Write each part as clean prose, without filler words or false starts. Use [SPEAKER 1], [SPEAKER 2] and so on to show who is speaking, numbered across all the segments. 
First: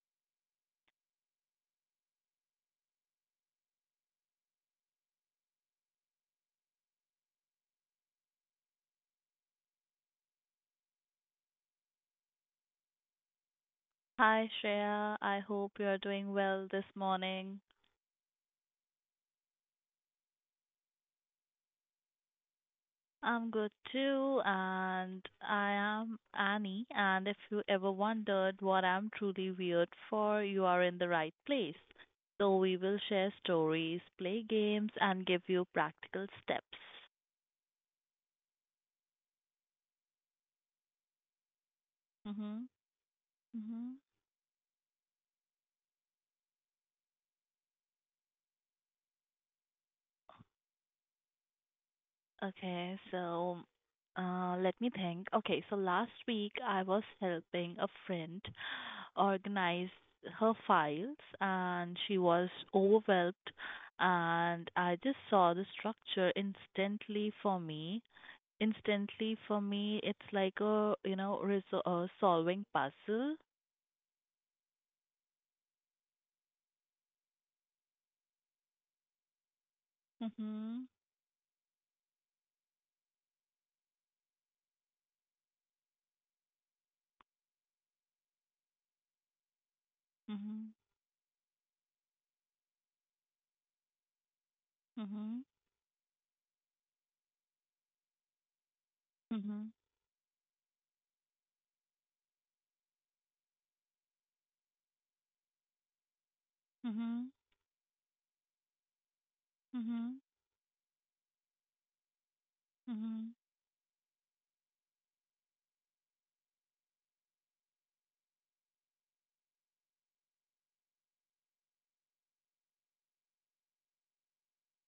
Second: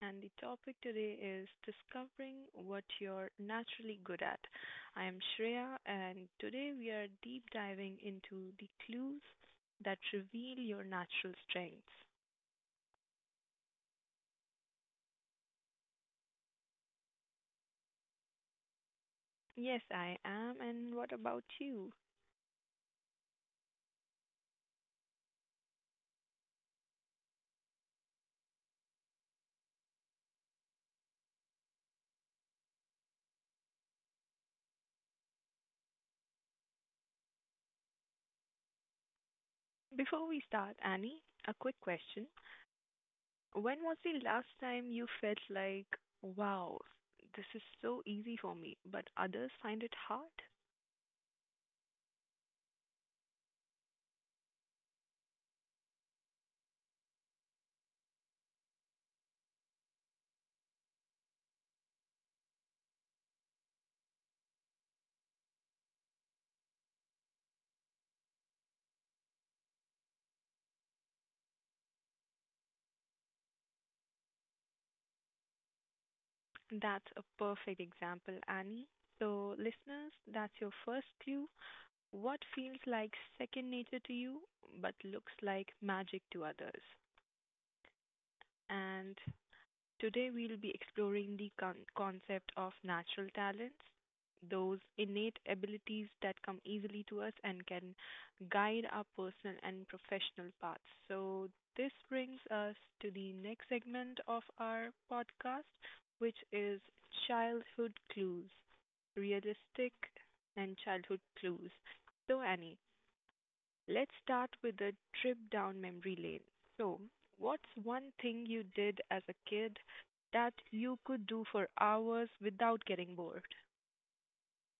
[SPEAKER 1] And the topic today is discovering what you're naturally good at. I am Shreya, and today we are deep diving into the clues that reveal your natural strengths.
[SPEAKER 2] Hi, Shreya. I hope you're doing well this morning.
[SPEAKER 1] Yes, I am. And what about you?
[SPEAKER 2] I'm good too, and I am Annie. And if you ever wondered what I'm truly weird for, you are in the right place. So, we will share stories, play games, and give you practical steps.
[SPEAKER 1] Before we start, Annie, a quick question.
[SPEAKER 2] Mm-hmm.
[SPEAKER 1] When
[SPEAKER 2] Mm-hmm.
[SPEAKER 1] was the last time you felt like, wow, this is so easy for me, but others find it hard?
[SPEAKER 2] Okay, so Let me think. Okay, so last week I was helping a friend organize her files and she was overwhelmed and I just saw the structure instantly for me. Instantly for me, it's like a, you know, resol- solving puzzle.
[SPEAKER 1] That's a perfect example, Annie. So, listeners, that's
[SPEAKER 2] Mhm.
[SPEAKER 1] your first clue. What feels like second nature to you but looks like magic to others? And today,
[SPEAKER 2] Mhm.
[SPEAKER 1] we'll be exploring the concept of natural talents, those
[SPEAKER 2] Mhm.
[SPEAKER 1] innate abilities that come easily to us and can guide our personal
[SPEAKER 2] Mhm.
[SPEAKER 1] and professional paths. So, this brings us to the next segment of our podcast, which is
[SPEAKER 2] Mhm.
[SPEAKER 1] childhood clues, realistic
[SPEAKER 2] Mhm.
[SPEAKER 1] and childhood clues. So, Annie,
[SPEAKER 2] Mhm.
[SPEAKER 1] let's start with a trip down memory lane. So, what's one thing you did as a kid that you could do for hours without getting bored?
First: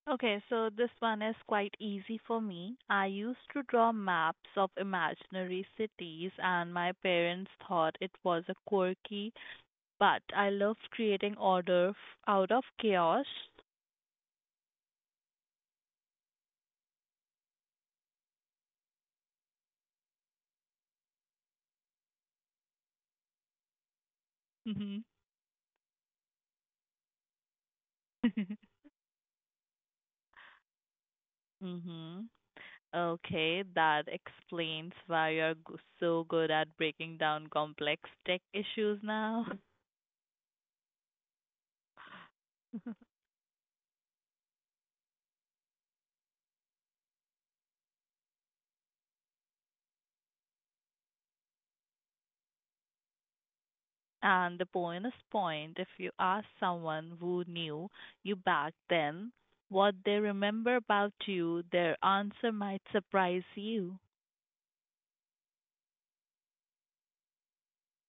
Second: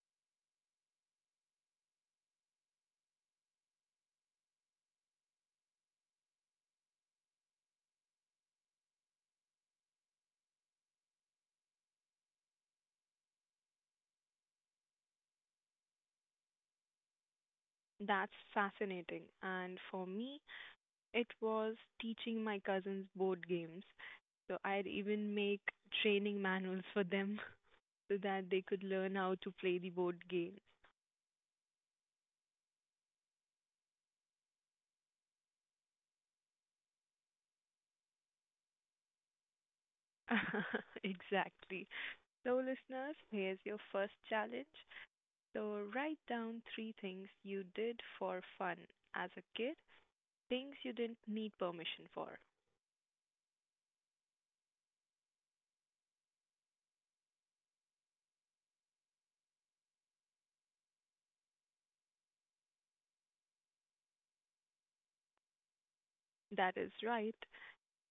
[SPEAKER 2] Okay, so this one is quite easy for me. I used to draw maps of imaginary cities, and my parents thought it was a quirky, but I loved creating order out of chaos.
[SPEAKER 1] That's fascinating. And for me, it was teaching my cousins board games. So, I'd
[SPEAKER 2] Mhm.
[SPEAKER 1] even make training manuals for them so that they could learn how to play the board game.
[SPEAKER 2] Mhm. Okay, that explains why you're so good at breaking down complex tech issues now.
[SPEAKER 1] Exactly. So, listeners, here's your first challenge. So write down three things you did for fun as a kid, things you didn't need permission for.
[SPEAKER 2] And the bonus point if you ask someone who knew you back then what they remember about you, their answer might surprise you.
[SPEAKER 1] That is right.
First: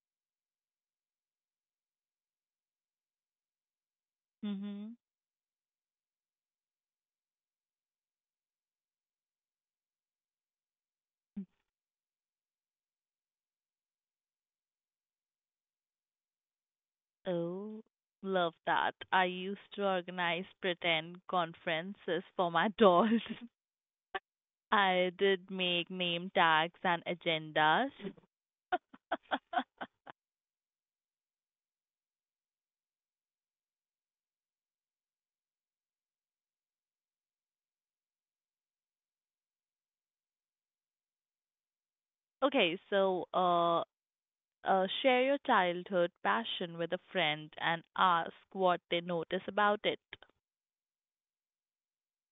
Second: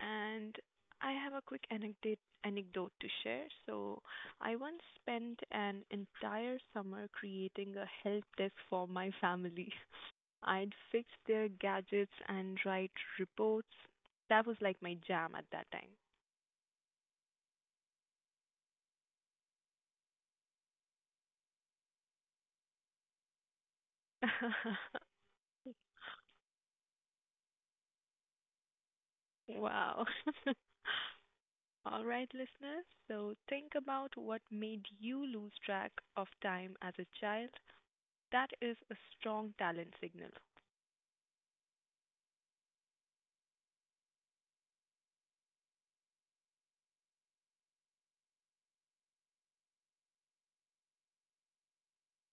[SPEAKER 1] And I have a quick anecdote to share. So I once
[SPEAKER 2] hmm
[SPEAKER 1] spent an entire summer creating a help desk for my family. I'd fix their gadgets and write reports. That was like my jam at that
[SPEAKER 2] Oh, love that. I used to organize pretend conferences for my dolls.
[SPEAKER 1] time.
[SPEAKER 2] I did make name tags and agendas.
[SPEAKER 1] Wow. All right, listeners. So think about what made you lose track of time as a child. That is a strong talent signal.
[SPEAKER 2] Okay, so uh, Share your childhood passion with a friend and ask what they notice about it.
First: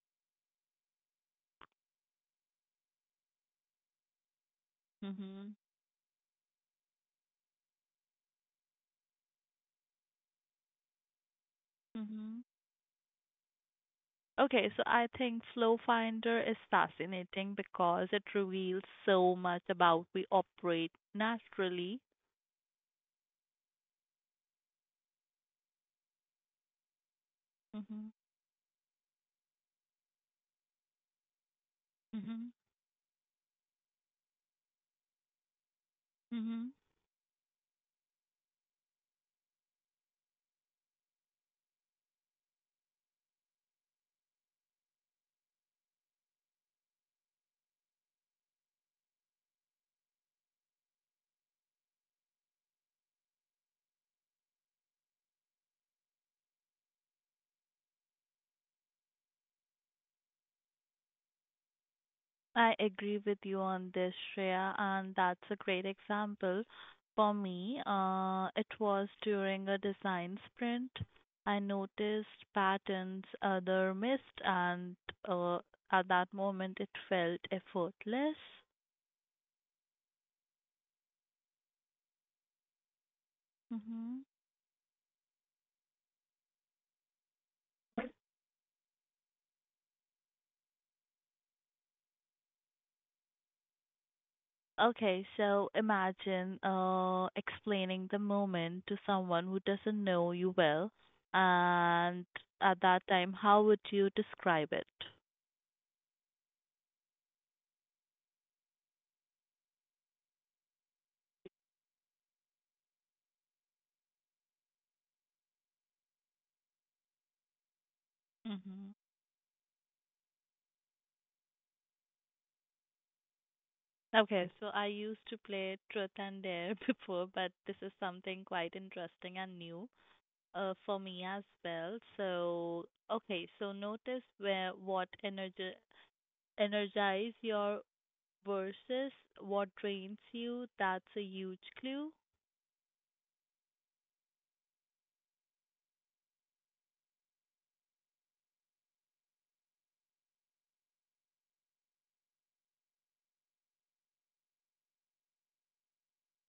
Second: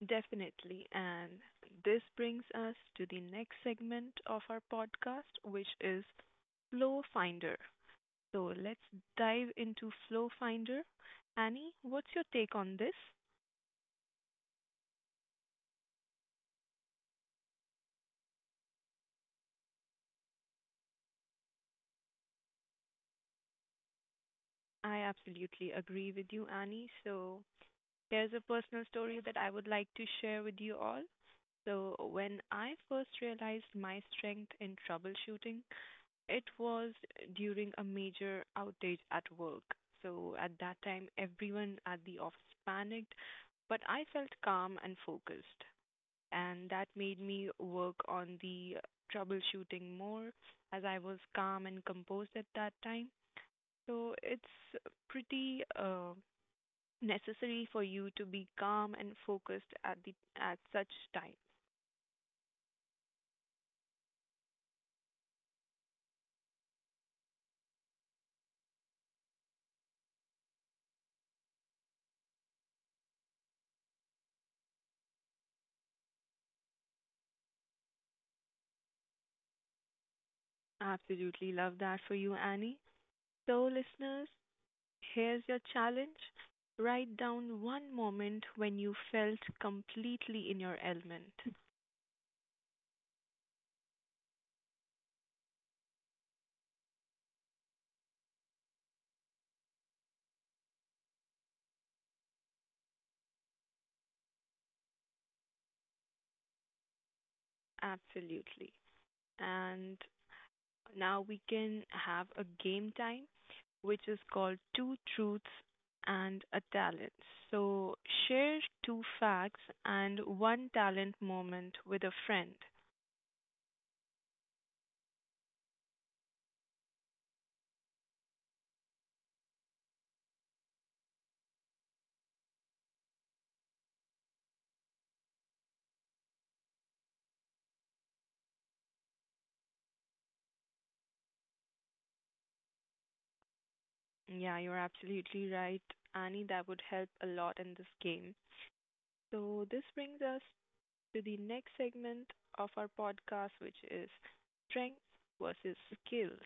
[SPEAKER 1] Definitely. And this brings us to the next segment of our podcast,
[SPEAKER 2] Mhm.
[SPEAKER 1] which is Flow Finder. So let's dive into Flow Finder. Annie, what's your
[SPEAKER 2] Mhm.
[SPEAKER 1] take on this?
[SPEAKER 2] Okay, so I think Flow Finder is fascinating because it reveals so much about we operate naturally.
[SPEAKER 1] I absolutely agree with you, Annie. So
[SPEAKER 2] Mhm.
[SPEAKER 1] there's a personal story that I would like to share with you all. So, when
[SPEAKER 2] Mhm.
[SPEAKER 1] I first realized my strength in troubleshooting, it
[SPEAKER 2] Mhm.
[SPEAKER 1] was during a major outage at work. So, at that time, everyone at the office panicked, but I felt calm and focused. And that made me work on the troubleshooting more as I was calm and composed at that time. So, it's pretty necessary for you to be calm and focused at such times.
[SPEAKER 2] I agree with you on this, Shreya, and that's a great example. For me, it was during a design sprint. I noticed patterns other missed, and uh, at that moment, it felt effortless.
[SPEAKER 1] Absolutely love that for you, Annie. So,
[SPEAKER 2] hmm
[SPEAKER 1] listeners, here's your challenge. Write down one moment when you felt completely in your element.
[SPEAKER 2] Imagine explaining the moment to someone who doesn't know you well, and at that time, how would you describe it?
[SPEAKER 1] Absolutely. And now we can have a game time, which is called Two Truths and a Talent. So, share
[SPEAKER 2] Mm-hmm.
[SPEAKER 1] two facts and one talent moment with a friend.
[SPEAKER 2] Okay, so I used to play Truth and Dare before, but this is something quite interesting and new for me as well. So, notice where what energize your versus what drains you. That's a huge clue.
[SPEAKER 1] Yeah, you're absolutely right, Annie. That would help a lot in this game. So, this brings us to the next segment of our podcast, which is strengths versus skills.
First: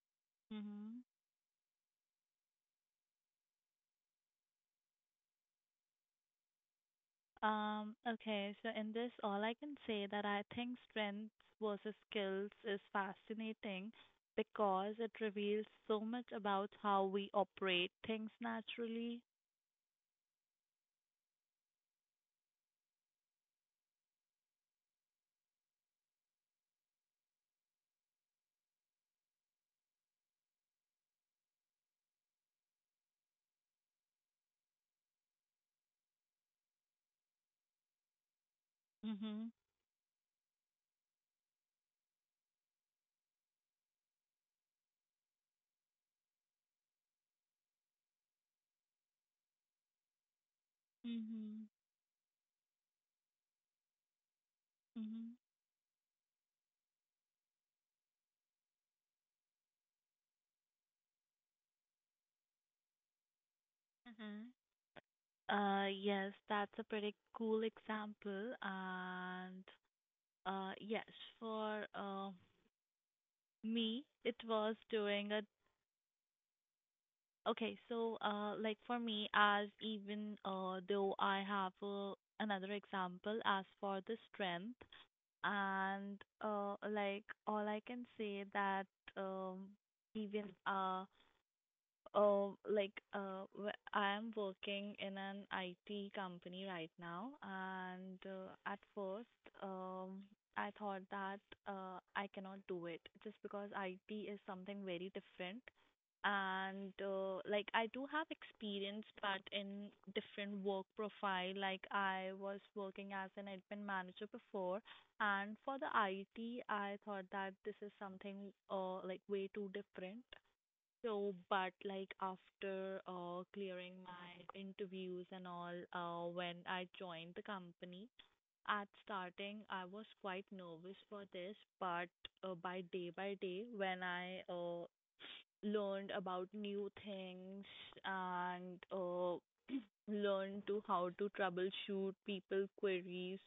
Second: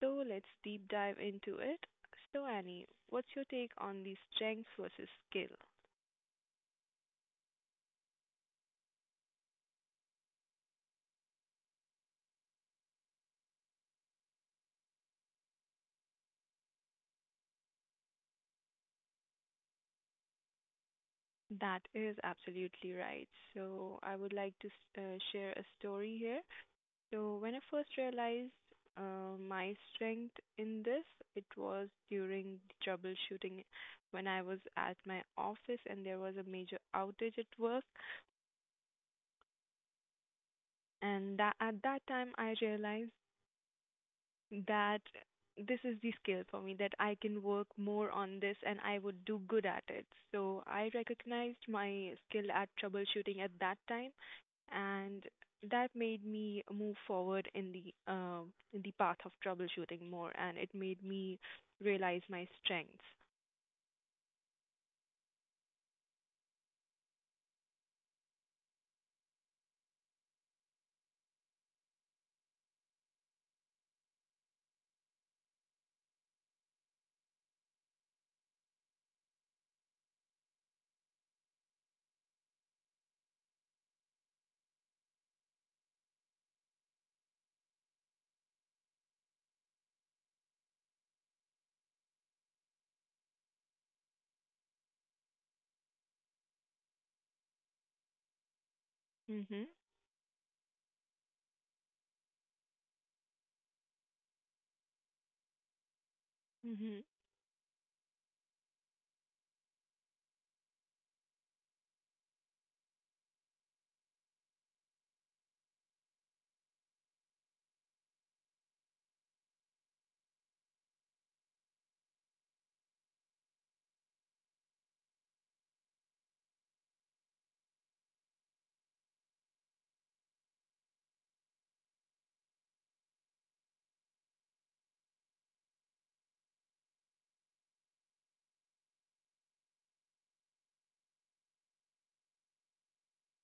[SPEAKER 1] So, let's deep
[SPEAKER 2] Mm-hmm.
[SPEAKER 1] dive into it. So, Annie, what's your take on the strengths versus skill?
[SPEAKER 2] Okay, so in this, all I can say that I think strengths versus skills is fascinating because it reveals so much about how we operate things naturally.
[SPEAKER 1] That is absolutely right. So, I would like to share a story here. So when I first realized my strength in this, it was during the troubleshooting when I was at my office and there was a major outage at work.
[SPEAKER 2] Mm-hmm.
[SPEAKER 1] And that, at that time, I realized that this is the skill for me that I can work more on this and I would do good at it. So I
[SPEAKER 2] Mm-hmm.
[SPEAKER 1] recognized my skill at troubleshooting at that time, and
[SPEAKER 2] Mm-hmm.
[SPEAKER 1] that made me move forward in the path of troubleshooting more, and it made me realize my strengths.
[SPEAKER 2] Mm-hmm. Yes, that's a pretty cool example. And Yes, for me, it was during a like for me, as even though I have another example as for the strength, and like all I can say that um, even uh, I am working in an IT company right now, and at first,
[SPEAKER 1] Mhm.
[SPEAKER 2] um, I thought that I cannot do it just because IT is something very different. And
[SPEAKER 1] Mhm.
[SPEAKER 2] Like I do have experience, but in different work profile. Like I was working as an admin manager before, and for the IT, I thought that this is something like way too different so, but like after clearing my interviews and all, when I joined the company, at starting I was quite nervous for this, but by day by day, when I learned about new things and learned to how to troubleshoot people queries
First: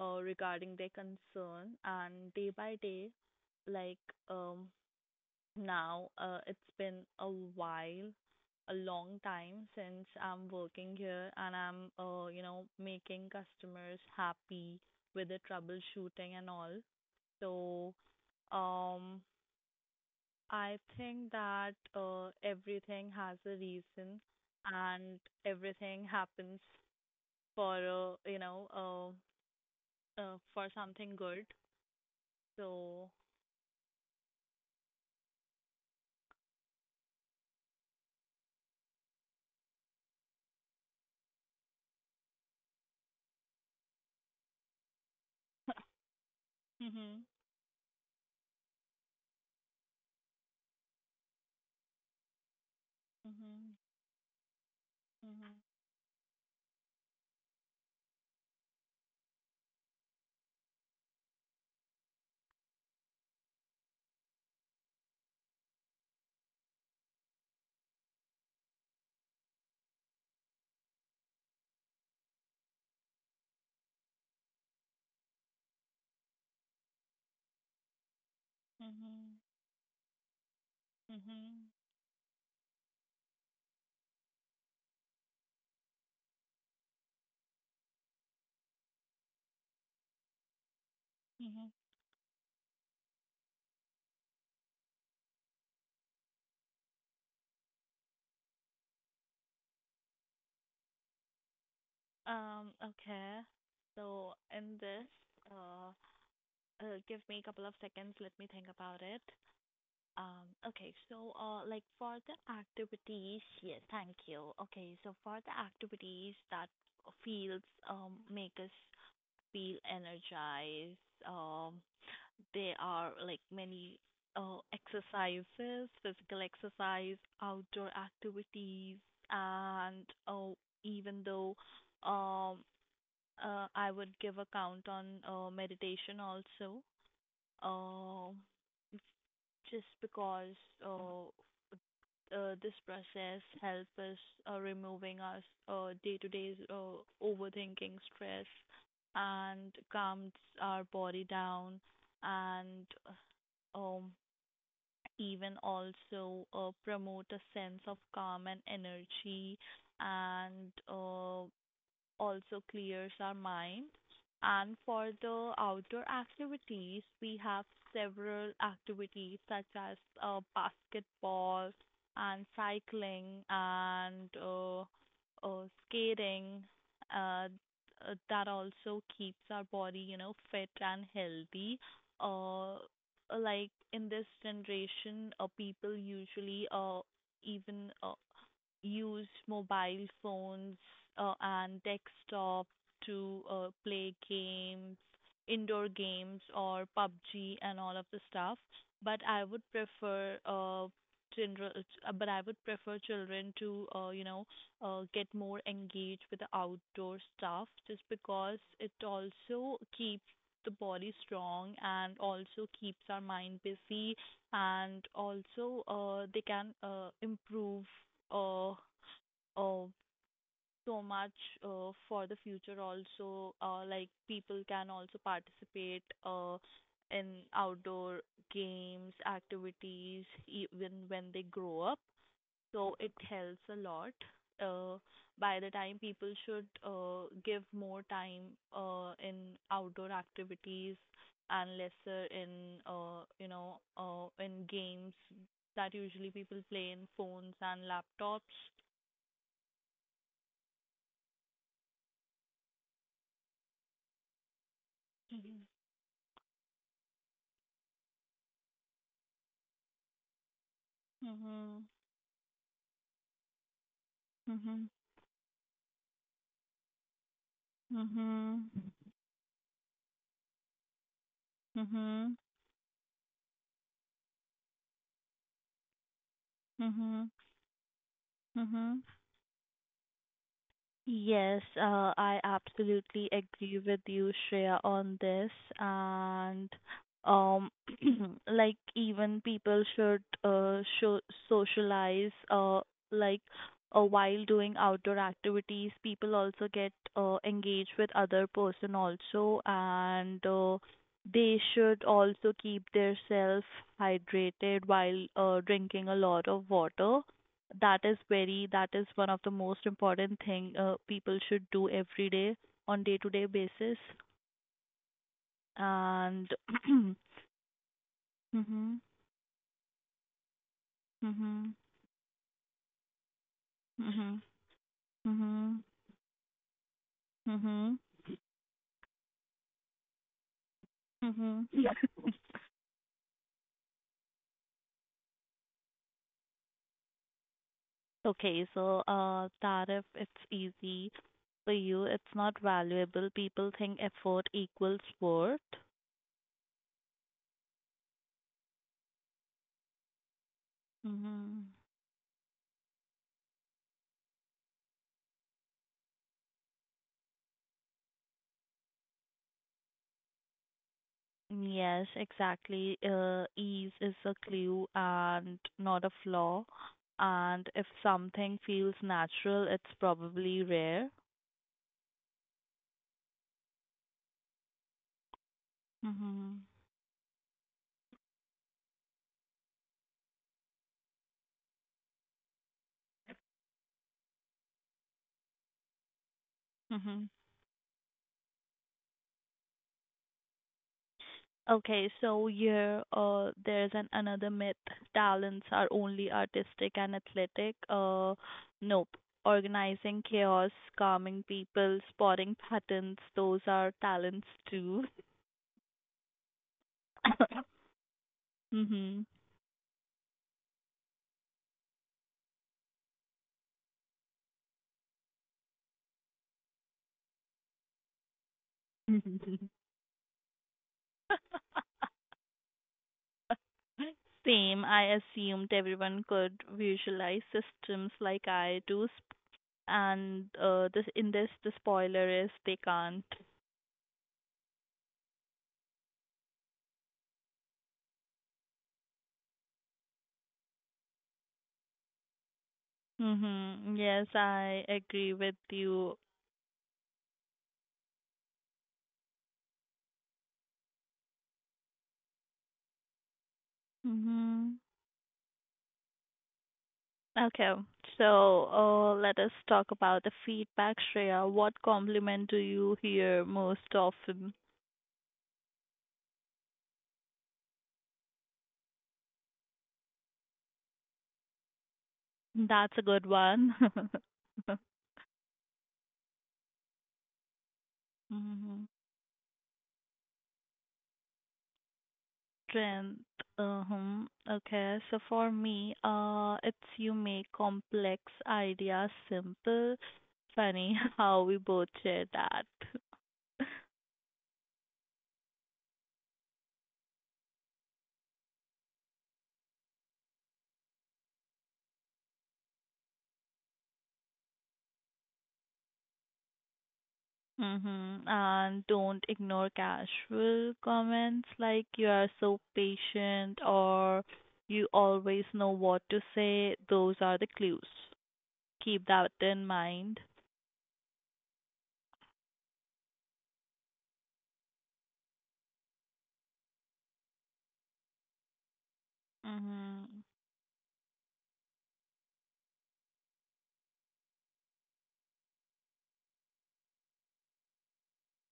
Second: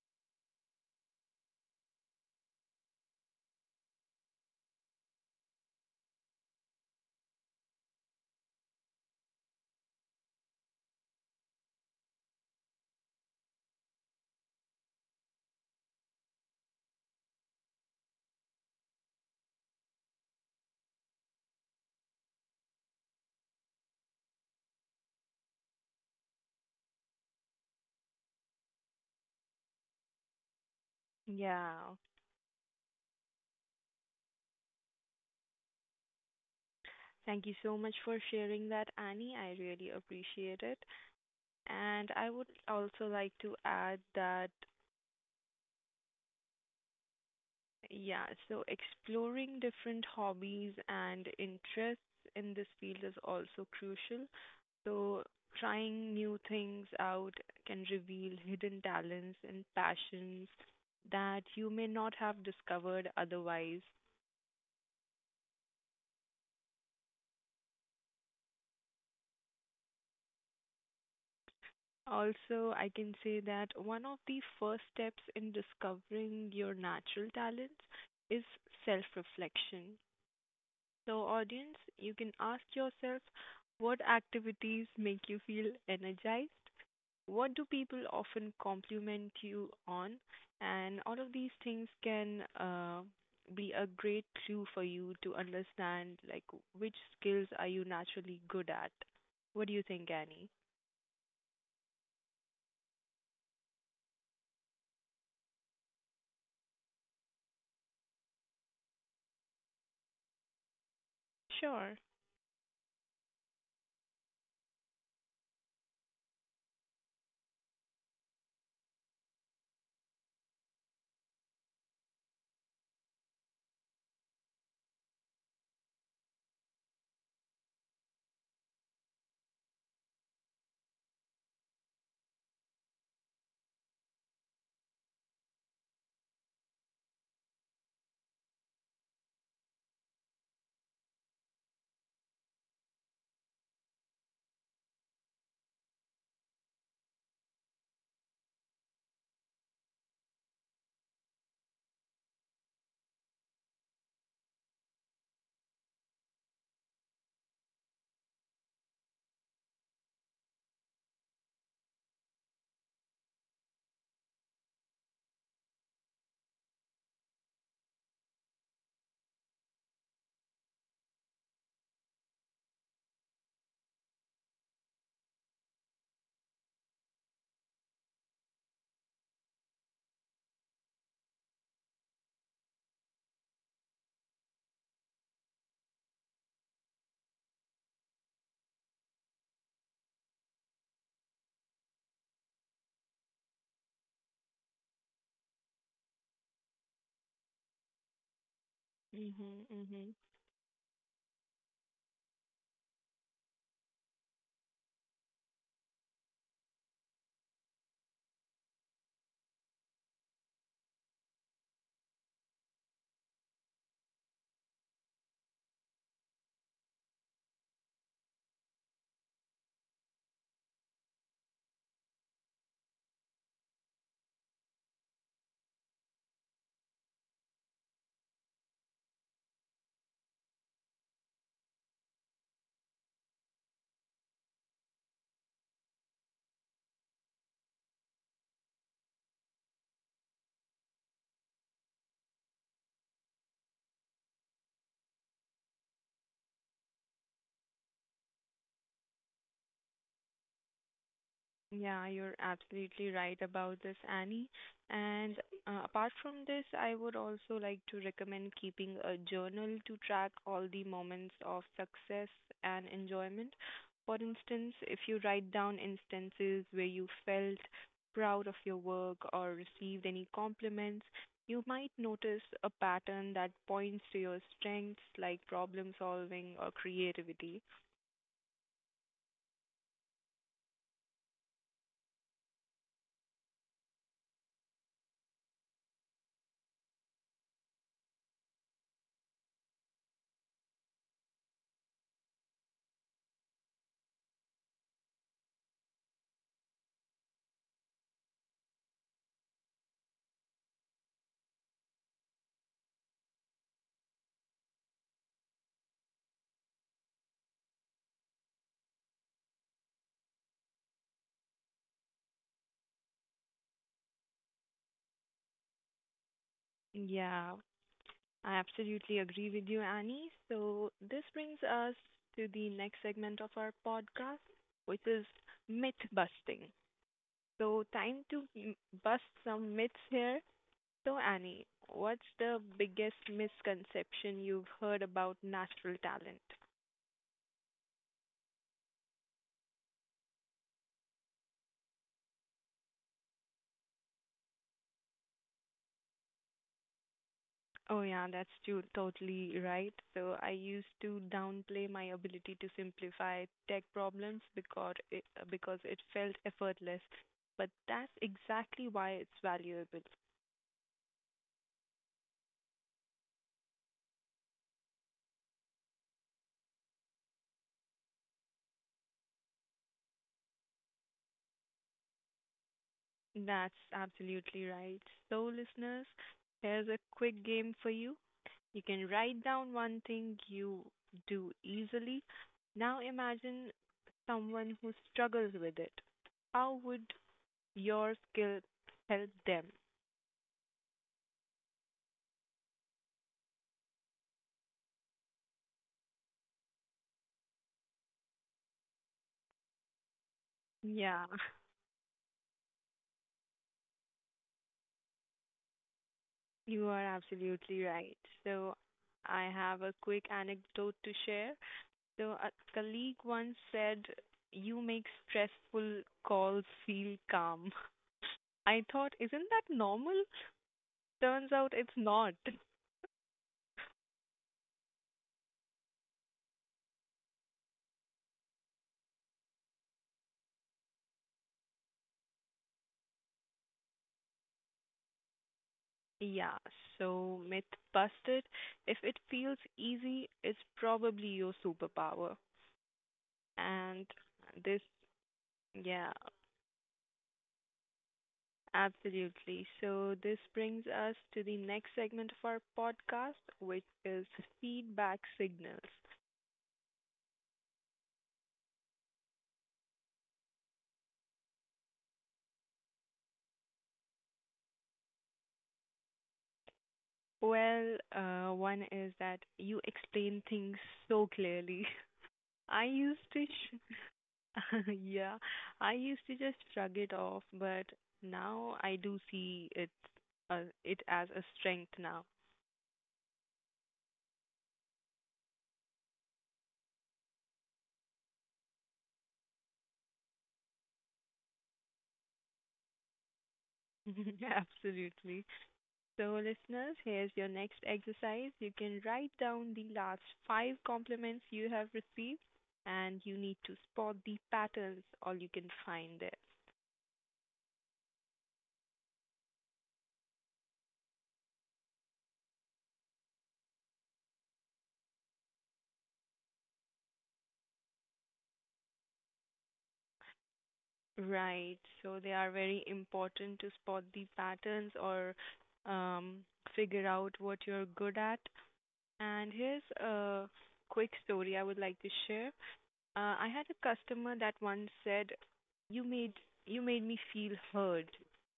[SPEAKER 2] regarding their concern, and day by day, like um now. It's been a while, a long time since I'm working here and I'm making customers happy with the troubleshooting and all. So, um, I think that everything has a reason and everything happens for, uh, you know, uh, for something good.
[SPEAKER 1] Yeah.
[SPEAKER 2] So,
[SPEAKER 1] Thank you so much for sharing that, Annie. I really appreciate it. And I would also like to add that
[SPEAKER 2] mhm,
[SPEAKER 1] yeah, so exploring different hobbies and interests in this field is also
[SPEAKER 2] mhm,
[SPEAKER 1] crucial. So
[SPEAKER 2] mhm,
[SPEAKER 1] trying new things out can reveal hidden talents and passions that you may not have discovered otherwise. Also, I can say that one of the first steps in discovering your natural talents is
[SPEAKER 2] mhm,
[SPEAKER 1] self-reflection. So,
[SPEAKER 2] mhm,
[SPEAKER 1] audience, you can ask yourself what activities make you feel energized? What do people often compliment you on? And all of these
[SPEAKER 2] mhm.
[SPEAKER 1] things can be a great clue for you to understand like which skills are you naturally good at. What do you think, Annie?
[SPEAKER 2] Okay. So in this, uh, Give me a couple of seconds. Let me think about it. Okay. Like
[SPEAKER 1] Sure.
[SPEAKER 2] for the activities, yes, thank you. Okay. So for the activities that feels make us feel energized, um, they are like many exercises, physical exercise, outdoor activities, and oh, even though um I would give a count on meditation also, uh, just because uh, this process helps us removing us day-to-day overthinking, stress, and calms our body down, and um, even also promote a sense of calm and energy, and also clears our mind. And for the outdoor activities, we have several activities such as basketball and cycling and skating uh, that also keeps our body fit and healthy. Uh, like in this generation, people usually even use mobile phones and desktop to play games, indoor games or PUBG and all of the stuff. But I
[SPEAKER 1] Mm-hmm,
[SPEAKER 2] would
[SPEAKER 1] mm-hmm.
[SPEAKER 2] prefer general, but I would prefer children to get more engaged with the outdoor stuff, just because it also keeps the body strong and also keeps our mind busy and also they can improve uh, uh, so much for the future also like people can also participate in outdoor games activities even when they grow up so it helps a lot. Uh, by the time people should give more time in outdoor activities and lesser in in games that usually people play in phones and laptops.
[SPEAKER 1] Yeah, you're absolutely right about this, Annie. And
[SPEAKER 2] Mhm.
[SPEAKER 1] apart from this, I would also like to recommend keeping a journal to track all the moments of
[SPEAKER 2] Mhm.
[SPEAKER 1] success and enjoyment. For instance,
[SPEAKER 2] Mhm.
[SPEAKER 1] if you write down instances where you felt proud of
[SPEAKER 2] Mhm.
[SPEAKER 1] your work or received any compliments, you might
[SPEAKER 2] Mhm.
[SPEAKER 1] notice a pattern that points to your strengths like problem solving or
[SPEAKER 2] Mhm.
[SPEAKER 1] creativity.
[SPEAKER 2] Mhm. Yes, I absolutely agree with you, Shreya, on this. And um, like even people should show socialize like while doing outdoor activities. People also get engaged with other person also, and they should also keep their self hydrated while drinking a lot of water that is one of the most important thing people should do every day on day to day basis and
[SPEAKER 1] Yeah, I
[SPEAKER 2] mhm
[SPEAKER 1] absolutely agree with you, Annie. So this brings
[SPEAKER 2] mhm
[SPEAKER 1] us to the next segment of our podcast,
[SPEAKER 2] mhm
[SPEAKER 1] which is
[SPEAKER 2] mhm
[SPEAKER 1] myth busting.
[SPEAKER 2] mhm
[SPEAKER 1] So
[SPEAKER 2] mhm
[SPEAKER 1] time to bust some myths here. So Annie,
[SPEAKER 2] mhm
[SPEAKER 1] what's the biggest misconception you've heard about natural talent?
[SPEAKER 2] okay, so tariff it's easy for you it's not valuable people think effort equals worth.
[SPEAKER 1] Oh yeah, that's too totally right. So I used to
[SPEAKER 2] Mhm.
[SPEAKER 1] downplay my ability to simplify tech problems because it felt effortless, but that's exactly why it's valuable.
[SPEAKER 2] Yes, exactly. Ease is a clue and not a flaw. And if something feels natural, it's probably rare.
[SPEAKER 1] That's absolutely right. So, listeners,
[SPEAKER 2] Mm-hmm.
[SPEAKER 1] there's a quick game for you. You can write down one thing you do easily. Now, imagine someone who struggles with it. How would
[SPEAKER 2] Mm-hmm.
[SPEAKER 1] your skill help them?
[SPEAKER 2] Okay, so here there's an another myth. Talents are only artistic and athletic. Nope. Organizing chaos,
[SPEAKER 1] Yeah,
[SPEAKER 2] calming people, spotting patterns, those are talents too.
[SPEAKER 1] you are absolutely right. So,
[SPEAKER 2] Mm-hmm.
[SPEAKER 1] I have a quick anecdote to share. So, a colleague once said, "You make stressful calls feel calm." I thought, isn't that normal? Turns out it's not.
[SPEAKER 2] Same, I assumed everyone could visualize systems like I do, sp- and this in this the spoiler is they can't.
[SPEAKER 1] Yeah, so myth busted. If it feels easy, it's probably your superpower.
[SPEAKER 2] Mm-hmm.
[SPEAKER 1] And
[SPEAKER 2] Yes,
[SPEAKER 1] this,
[SPEAKER 2] I agree with
[SPEAKER 1] yeah,
[SPEAKER 2] you.
[SPEAKER 1] absolutely. So this brings us to the next segment of our podcast, which is
[SPEAKER 2] Mm-hmm.
[SPEAKER 1] feedback signals.
[SPEAKER 2] Okay, so let us talk about the feedback, Shreya. What compliment do you hear most often?
[SPEAKER 1] Well, one is that you explain things so clearly. I
[SPEAKER 2] That's a
[SPEAKER 1] used
[SPEAKER 2] good
[SPEAKER 1] to
[SPEAKER 2] one.
[SPEAKER 1] yeah, I used to just shrug it off, but now
[SPEAKER 2] Mm-hmm.
[SPEAKER 1] I do see it as a strength now.
[SPEAKER 2] Strength. Uh-huh. Okay. So for me, it's you make complex ideas simple. Funny how we both share that.
[SPEAKER 1] Absolutely. So, listeners, here's your next exercise. You can write down the last five compliments you have received, and you need to spot the patterns, all you can find there.
[SPEAKER 2] Mm-hmm. And don't ignore casual comments like you are so patient or you always know what to say. Those are the clues. Keep that in mind.
[SPEAKER 1] Right. So they are very important to spot the patterns or um, figure out what you're good at. And here's
[SPEAKER 2] Mm-hmm.
[SPEAKER 1] a quick story I would like to share. I had a customer that once said, "You made you made me feel heard,"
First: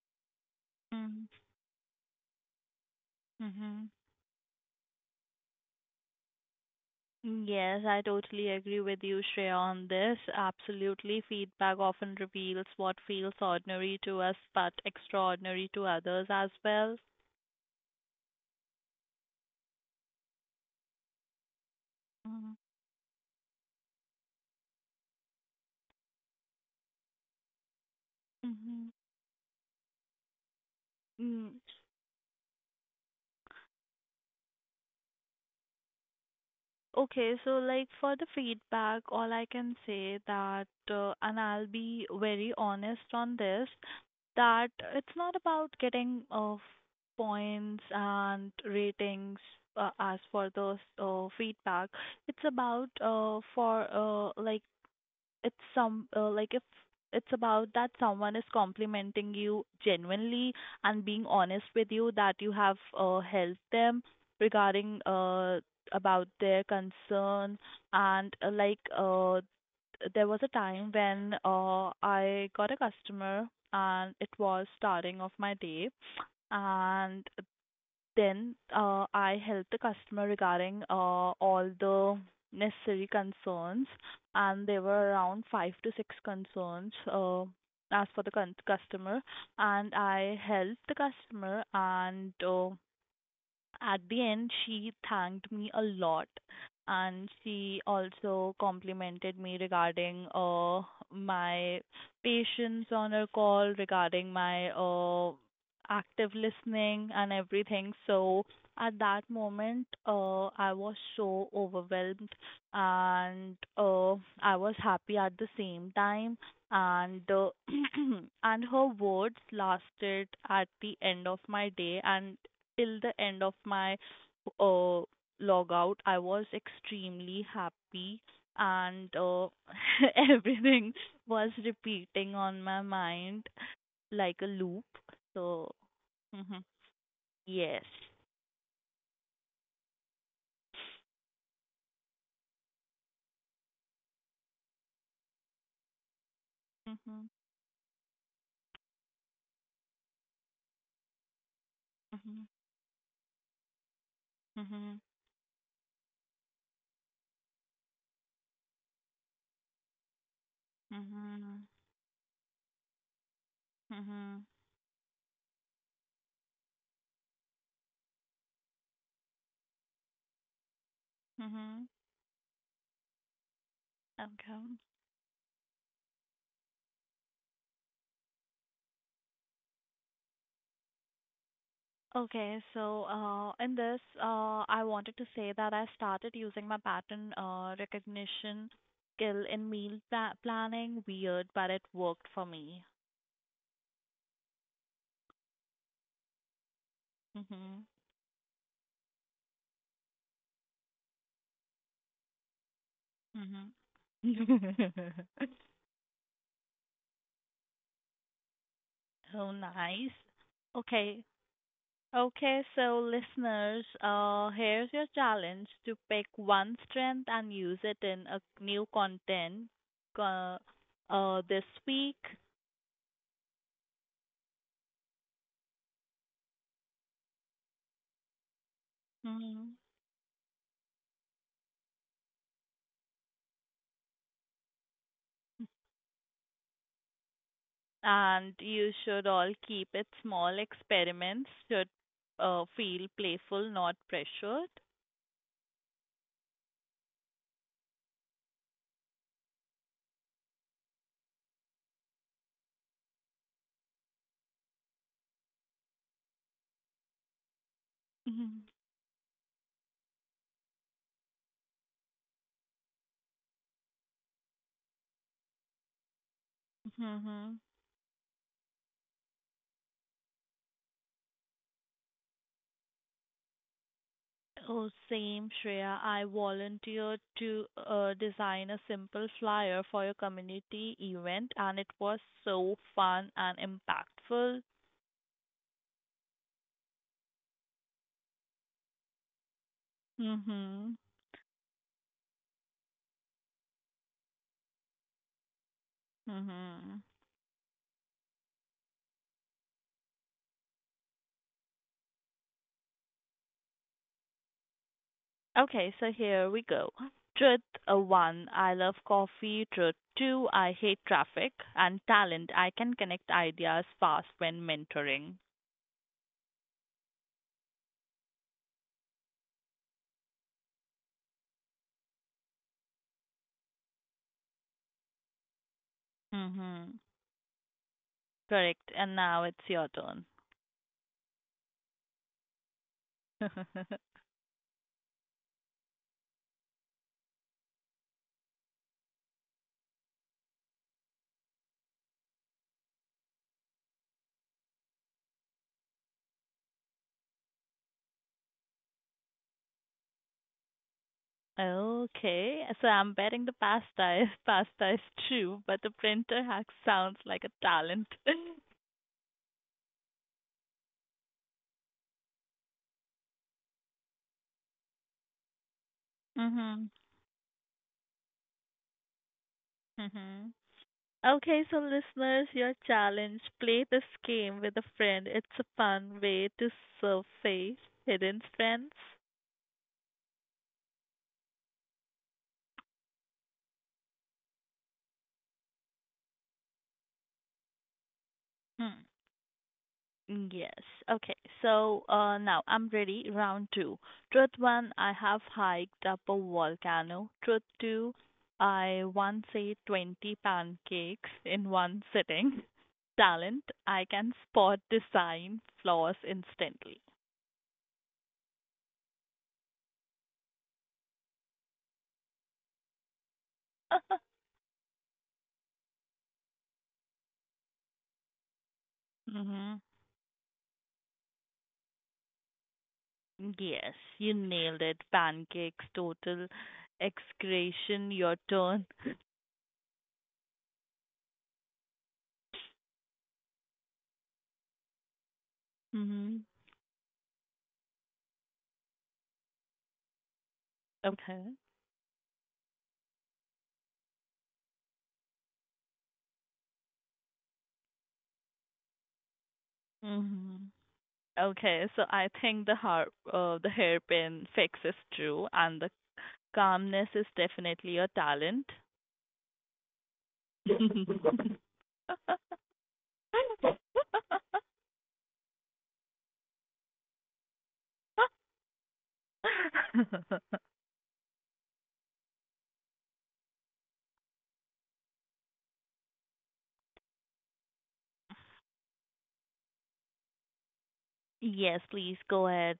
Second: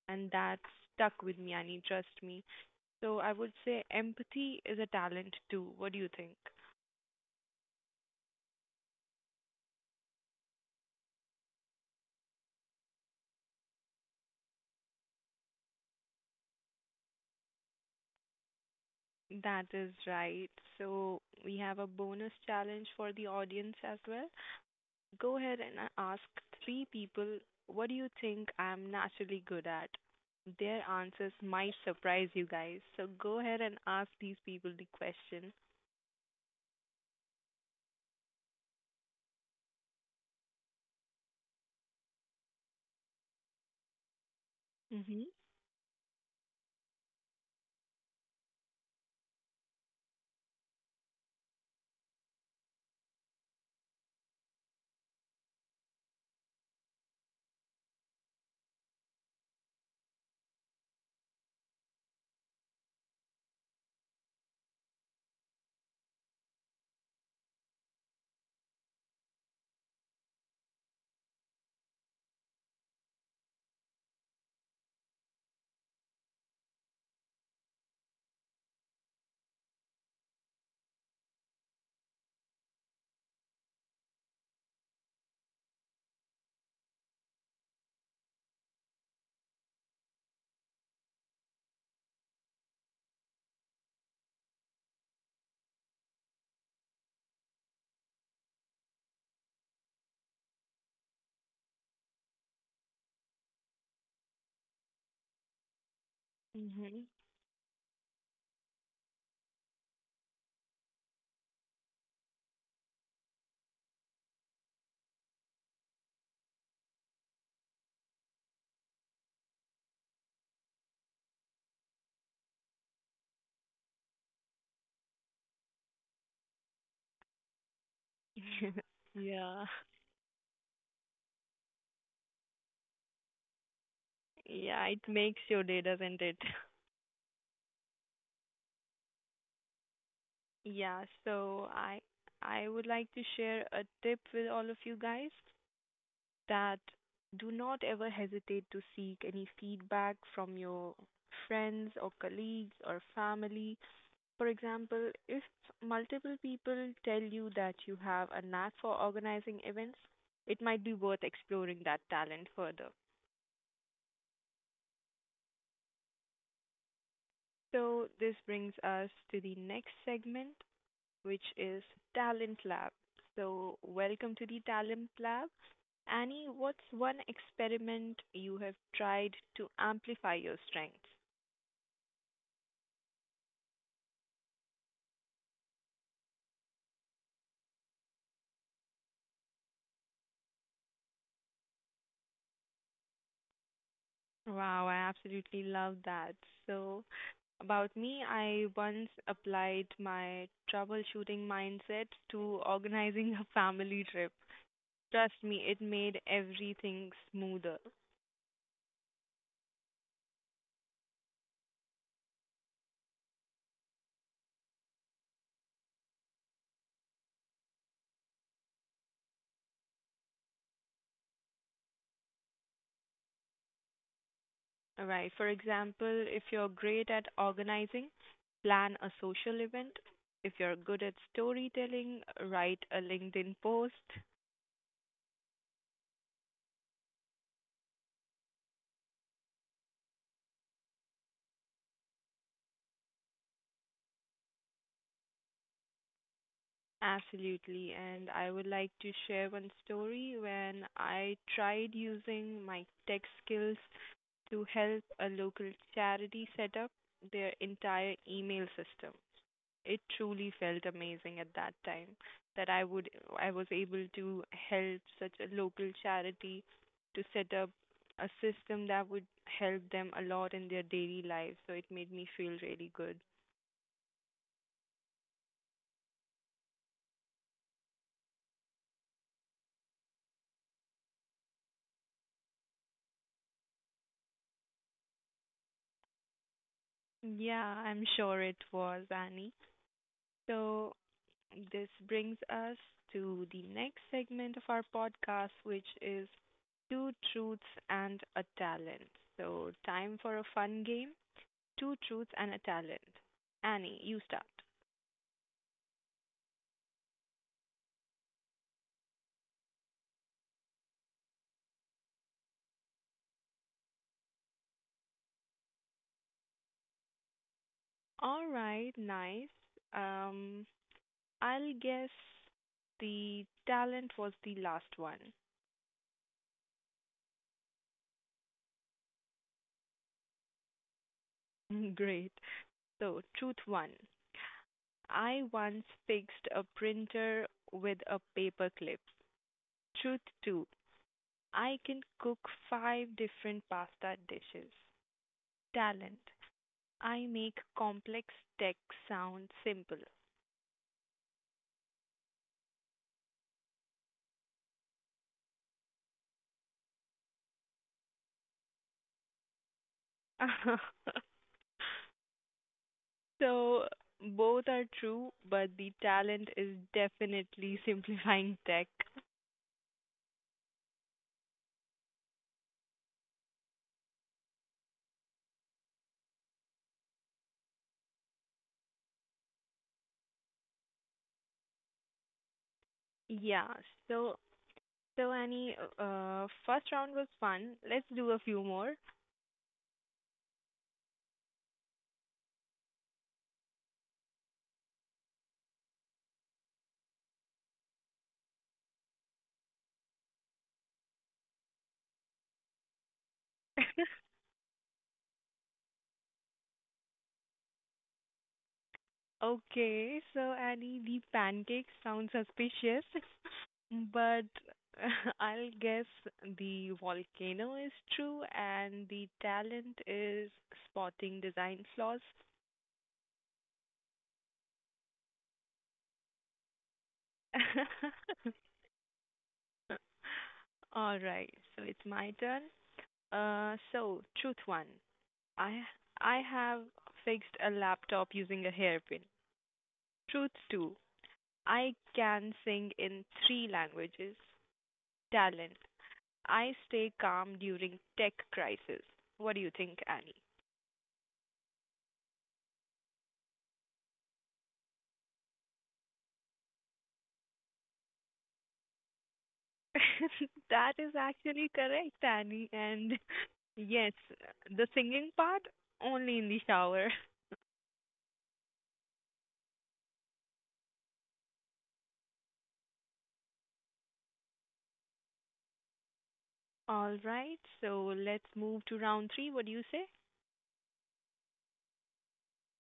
[SPEAKER 1] and that stuck
[SPEAKER 2] Mm-hmm.
[SPEAKER 1] with me. And he trust me. So I would say
[SPEAKER 2] Mm-hmm.
[SPEAKER 1] empathy is a talent too. What do you think?
[SPEAKER 2] Yes, I totally agree with you, Shreya, on this. Absolutely. Feedback often reveals what feels ordinary to us, but extraordinary to others as well.
[SPEAKER 1] That is right. So we have a bonus
[SPEAKER 2] Mm-hmm.
[SPEAKER 1] challenge for the audience as well. Go ahead and ask three people, what do you think
[SPEAKER 2] Mm-hmm.
[SPEAKER 1] I'm naturally good at? Their answers
[SPEAKER 2] Mm.
[SPEAKER 1] might surprise you guys. So go ahead and ask these people the question.
[SPEAKER 2] Okay, so like for the feedback, all I can say that, and I'll be very honest on this, that it's
[SPEAKER 1] Mm-hmm.
[SPEAKER 2] not about getting points and ratings as for those feedback. It's about for like it's some like if It's about that someone is complimenting you genuinely and being honest with you that you have helped them regarding about their concern and there was a time when I got a customer and it was starting of my day and then I help the customer regarding all the necessary concerns, and there were around five to six concerns as for the customer, and I helped the customer and at the end she thanked me a lot and she also complimented me regarding my patience on her call regarding my active
[SPEAKER 1] Mm-hmm.
[SPEAKER 2] listening and everything so at that moment I was so overwhelmed and I was happy at the same time and and her words lasted at the end of my day and till the end of my uh, logout, I was extremely happy and
[SPEAKER 1] Yeah.
[SPEAKER 2] everything was repeating on my mind like a
[SPEAKER 1] Yeah,
[SPEAKER 2] loop.
[SPEAKER 1] it makes your
[SPEAKER 2] So,
[SPEAKER 1] day, doesn't it?
[SPEAKER 2] hmm yes.
[SPEAKER 1] Yeah, so I would like to share a tip with all of you guys that
[SPEAKER 2] hmm
[SPEAKER 1] do not ever hesitate to seek any feedback from your friends or
[SPEAKER 2] hmm
[SPEAKER 1] colleagues or family. For
[SPEAKER 2] hmm
[SPEAKER 1] example, if multiple people tell you that you have a knack for organizing events, it might be worth
[SPEAKER 2] hmm
[SPEAKER 1] exploring that talent further.
[SPEAKER 2] hmm
[SPEAKER 1] So, this brings us to the next segment, which is
[SPEAKER 2] hmm
[SPEAKER 1] Talent Lab. So, welcome to the
[SPEAKER 2] Okay.
[SPEAKER 1] Talent Lab. Annie, what's one experiment you have tried to amplify your strengths?
[SPEAKER 2] Okay, so I wanted to say that I started using my pattern recognition skill in meal pla planning. Weird, but it worked for me.
[SPEAKER 1] Wow, I absolutely love that. So,
[SPEAKER 2] Mhm.
[SPEAKER 1] about me, I once applied my troubleshooting mindset to organizing a family trip.
[SPEAKER 2] Mhm.
[SPEAKER 1] Trust me, it made everything smoother.
[SPEAKER 2] Oh, nice. Okay. Okay, so, listeners, here's your challenge to pick one strength and use it in a new content uh, this week.
[SPEAKER 1] All right. For example, if you're great at organizing, plan a social
[SPEAKER 2] Mhm.
[SPEAKER 1] event. If you're good at storytelling, write a LinkedIn post.
[SPEAKER 2] And you should all keep it small. Experiments should feel playful, not pressured.
[SPEAKER 1] Absolutely. And I would like to share one story when I tried using my tech skills to help a local charity set up their entire email
[SPEAKER 2] Mhm.
[SPEAKER 1] system. It truly felt amazing at that time that I was able to help such a local charity to set
[SPEAKER 2] Mhm.
[SPEAKER 1] up a system that would help them a lot in their daily life. So it made me feel really good.
[SPEAKER 2] Oh, same, Shreya. I volunteered to design a simple flyer for your community event, and it was so fun and impactful.
[SPEAKER 1] Yeah, I'm sure it was, Annie. So
[SPEAKER 2] Mhm.
[SPEAKER 1] this brings us to the next segment of our podcast, which is
[SPEAKER 2] Mhm.
[SPEAKER 1] Two Truths and a Talent. So, time for a fun game, Two Truths and a Talent. Annie, you start.
[SPEAKER 2] Okay, so here we go. Truth one, I love coffee. Truth two, I hate traffic. And talent, I can connect ideas fast when mentoring.
[SPEAKER 1] All right, nice. Um, I'll guess the talent was the last one.
[SPEAKER 2] Mm-hmm. Correct. And now it's your turn.
[SPEAKER 1] Great. So, truth one, I once fixed a printer with a paperclip. Truth two, I can cook five different pasta dishes. Talent, I make complex tech sound simple.
[SPEAKER 2] Okay, so I'm betting the pasta is pasta is true, but the printer hack sounds like a talent.
[SPEAKER 1] So both are true, but the talent is
[SPEAKER 2] Mm-hmm.
[SPEAKER 1] definitely simplifying tech.
[SPEAKER 2] Mm-hmm. Okay, so listeners, your challenge play this game with a friend. It's a fun way to surface hidden strengths.
[SPEAKER 1] Yeah. So so Annie, first round was fun. Let's do a few more.
[SPEAKER 2] Hmm. Yes. Okay. So now I'm ready. Round two. Truth one, I have hiked up a volcano. Truth two, I once ate 20 pancakes in one sitting. Talent, I can spot design flaws instantly.
[SPEAKER 1] Okay, so Annie, the pancake sounds suspicious, but I'll guess the volcano is true and the
[SPEAKER 2] hmm
[SPEAKER 1] talent is spotting design flaws.
[SPEAKER 2] Yes, you nailed it. Pancakes, total excretion, your turn.
[SPEAKER 1] All right, so it's my turn. So truth one, I
[SPEAKER 2] Mm-hmm.
[SPEAKER 1] I have fixed a laptop using a hairpin. Truth two,
[SPEAKER 2] Okay.
[SPEAKER 1] I can sing in three languages. Talent, I stay calm during tech crisis. What do you think, Annie?
[SPEAKER 2] Mm-hmm. Okay, so I think the har the hairpin fix is true, and the calmness is definitely a talent.
[SPEAKER 1] That is actually correct, Annie. And yes, the singing part only in the shower. All right, so let's move to round three. What do you say?
[SPEAKER 2] Yes, please go ahead.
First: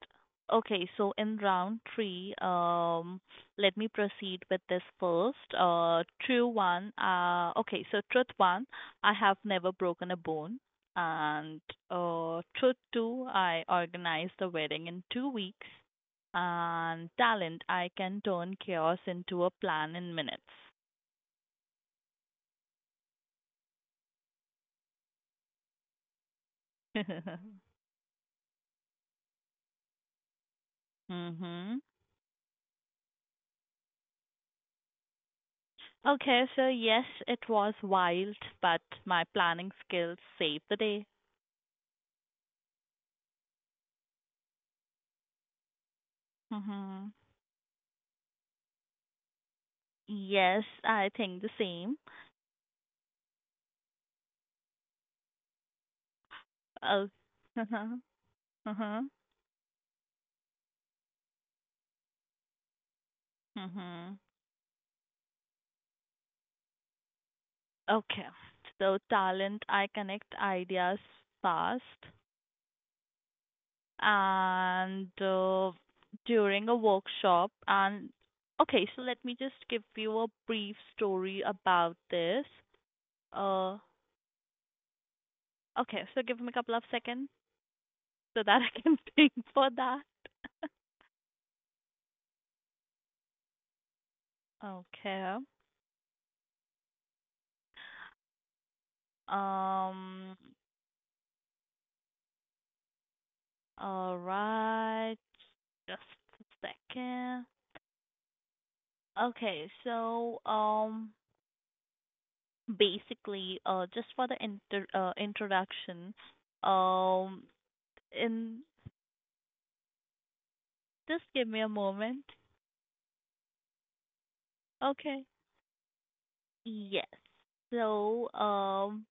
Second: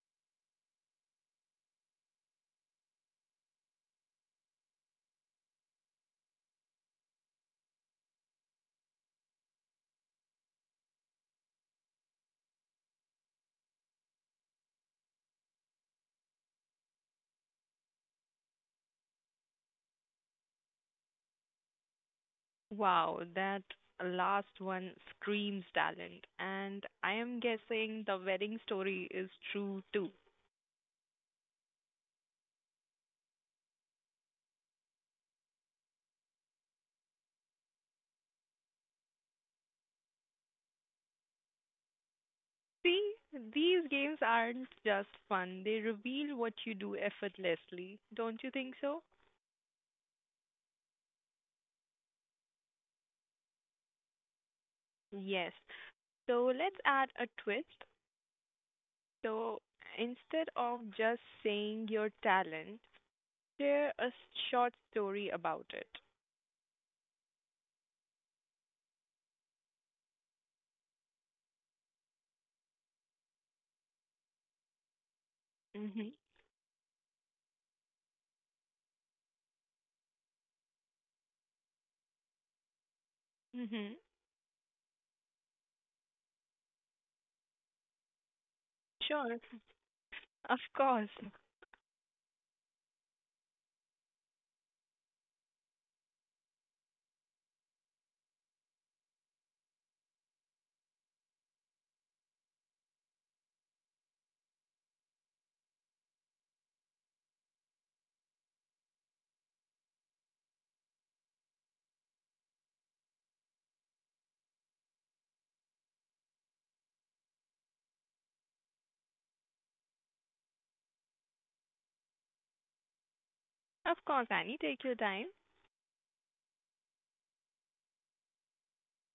[SPEAKER 2] Okay, so in round three, let me proceed with this first. True one. Okay, so truth one, I have never broken a bone, and truth two, I organized the wedding in 2 weeks, and talent, I can turn chaos into a plan in minutes.
[SPEAKER 1] Wow, that last one screams talent. And I am guessing the wedding story is true too.
[SPEAKER 2] Mm-hmm. Okay, so yes, it was wild, but my planning skills saved the day.
[SPEAKER 1] See, these games aren't just fun, they reveal what you do
[SPEAKER 2] Mhm.
[SPEAKER 1] effortlessly. Don't you think so?
[SPEAKER 2] Yes, I think the same.
[SPEAKER 1] Yes. So let's add
[SPEAKER 2] Oh.
[SPEAKER 1] a twist.
[SPEAKER 2] Uh-huh. Uh-huh.
[SPEAKER 1] So instead of just saying your talent, share a
[SPEAKER 2] Mhm.
[SPEAKER 1] short story about it.
[SPEAKER 2] Okay. So talent, I connect ideas fast, and
[SPEAKER 1] Mhm.
[SPEAKER 2] during a workshop, and okay, so let me just give you a brief story about this. Uh,
[SPEAKER 1] Mhm.
[SPEAKER 2] okay, so give me a couple of seconds so that I can
[SPEAKER 1] Sure.
[SPEAKER 2] think for that.
[SPEAKER 1] Of course.
[SPEAKER 2] Okay. Um, All right. Just a second. Okay, so basically just for the introduction, um in just give me a moment.
[SPEAKER 1] Of course, Annie, take your
[SPEAKER 2] Okay.
[SPEAKER 1] time.
[SPEAKER 2] Yes. So um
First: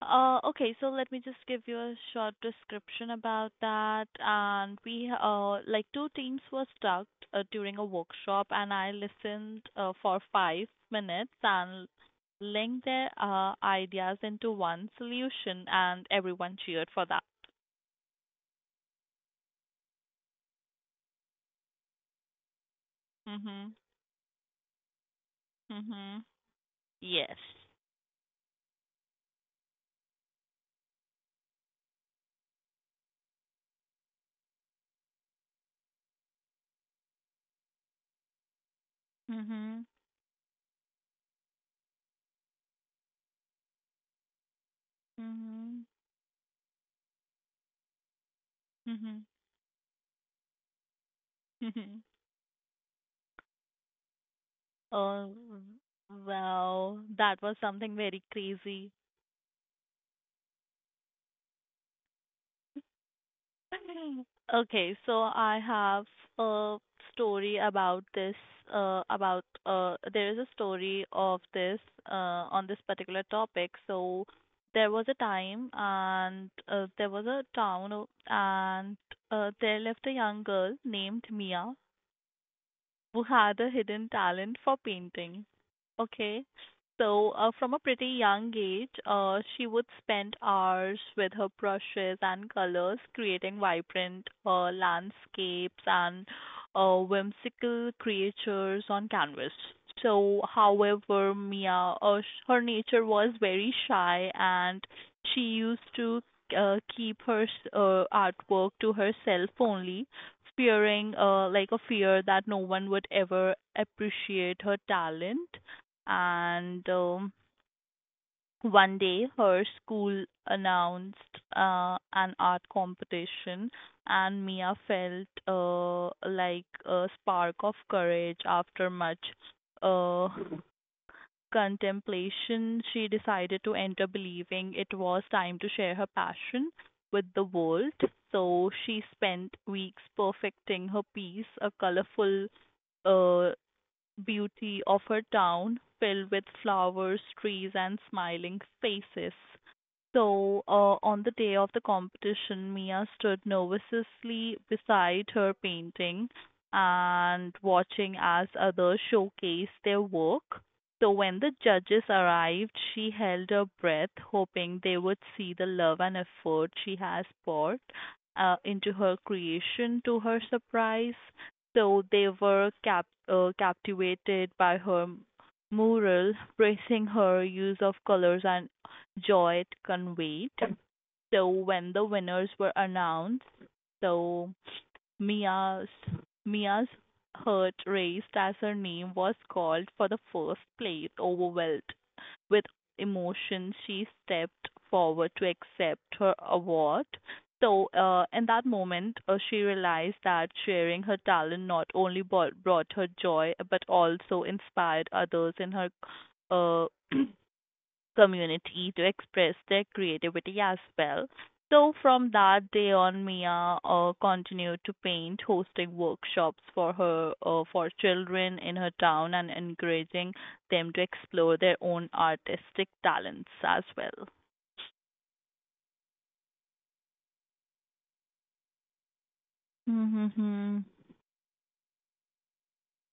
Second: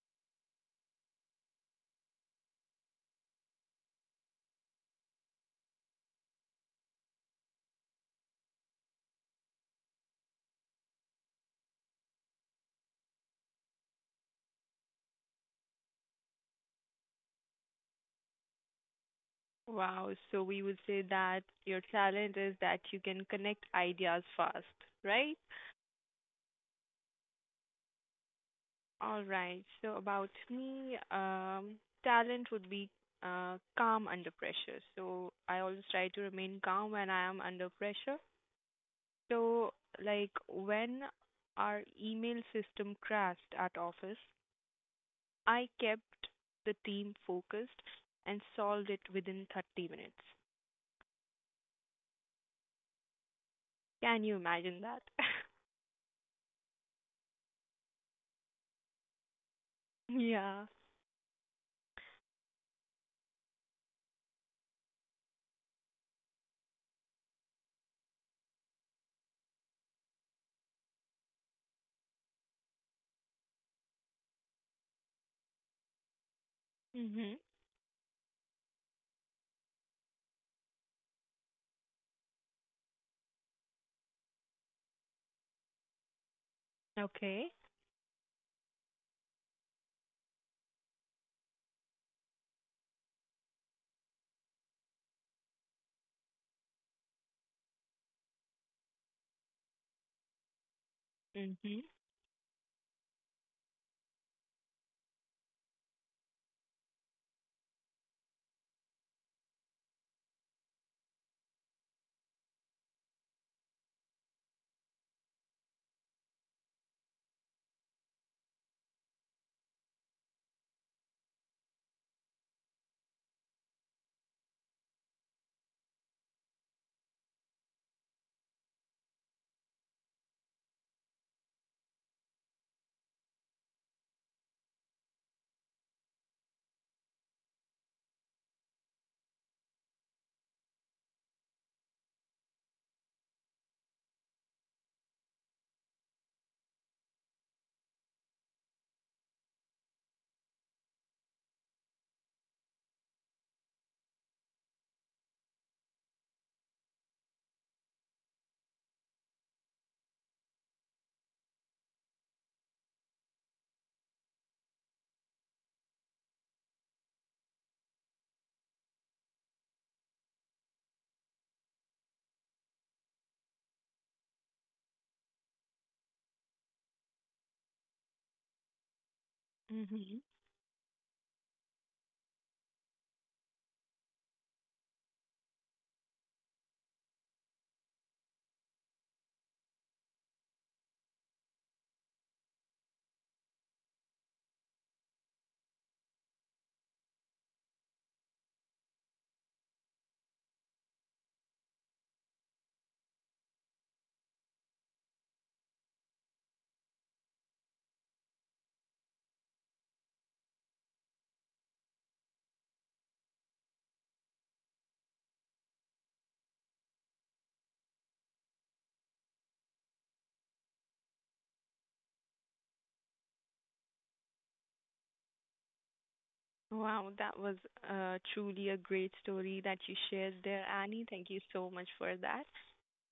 [SPEAKER 2] Uh, okay, so let me just give you a short description about that. And we, like two teams were stuck during a workshop, and I listened for 5 minutes and linked their ideas into one solution, and everyone cheered for that.
[SPEAKER 1] Wow. So we would say that your talent is that you can connect
[SPEAKER 2] Mhm.
[SPEAKER 1] ideas fast, right?
[SPEAKER 2] Mhm. Yes.
[SPEAKER 1] All right. So about me, talent would be calm under pressure. So I always try to remain calm when I am under pressure. So,
[SPEAKER 2] Mhm.
[SPEAKER 1] like, when our email system crashed at office, I
[SPEAKER 2] Mhm.
[SPEAKER 1] kept the team focused and solved it
[SPEAKER 2] Mhm.
[SPEAKER 1] within 30 minutes.
[SPEAKER 2] Mhm.
[SPEAKER 1] Can you imagine that?
[SPEAKER 2] Oh, wow, that was something very crazy.
[SPEAKER 1] Yeah.
[SPEAKER 2] Okay, so I have a story about this, there is a story of this, on this particular topic. So there was a time and there was a
[SPEAKER 1] Mhm.
[SPEAKER 2] and there lived a young girl named Mia who had a hidden talent for painting. Okay. So,
[SPEAKER 1] Okay.
[SPEAKER 2] from a pretty young age, she would spend hours with her brushes and colors, creating vibrant landscapes and whimsical creatures on canvas. So, however,
[SPEAKER 1] Mhm.
[SPEAKER 2] Her nature was very shy, and she used to keep her artwork to herself only fearing like a fear that no one would ever appreciate her talent and one day her school announced an art competition and mia felt like a spark of courage after much uh, contemplation, she decided to enter, believing it was time to share her passion with the world. So she spent weeks perfecting her piece, a colorful uh, beauty of her town filled with flowers, trees, and smiling faces. So, on the day of the competition, Mia stood nervously beside her painting and watching as others showcased their work. So, when the judges arrived, she held her breath, hoping they would see the love and effort she has poured into her creation to her surprise. So they were captivated by her mural, praising her use of colors and joy it
[SPEAKER 1] Mhm.
[SPEAKER 2] conveyed. So when the winners were announced, so Mia's Mia's heart raced as her name was called for the first place. Overwhelmed with emotion, she stepped forward to accept her award. So, in that moment, she realized that sharing her talent not only brought her joy but also inspired others in her uh, community to express their creativity as well. So from that day on, Mia continued to paint, hosting workshops for her for children in her town and encouraging them to explore their own artistic talents as well.
[SPEAKER 1] Wow, that was truly a great story that you shared there,
[SPEAKER 2] Mhm.
[SPEAKER 1] Annie. Thank you so much for that.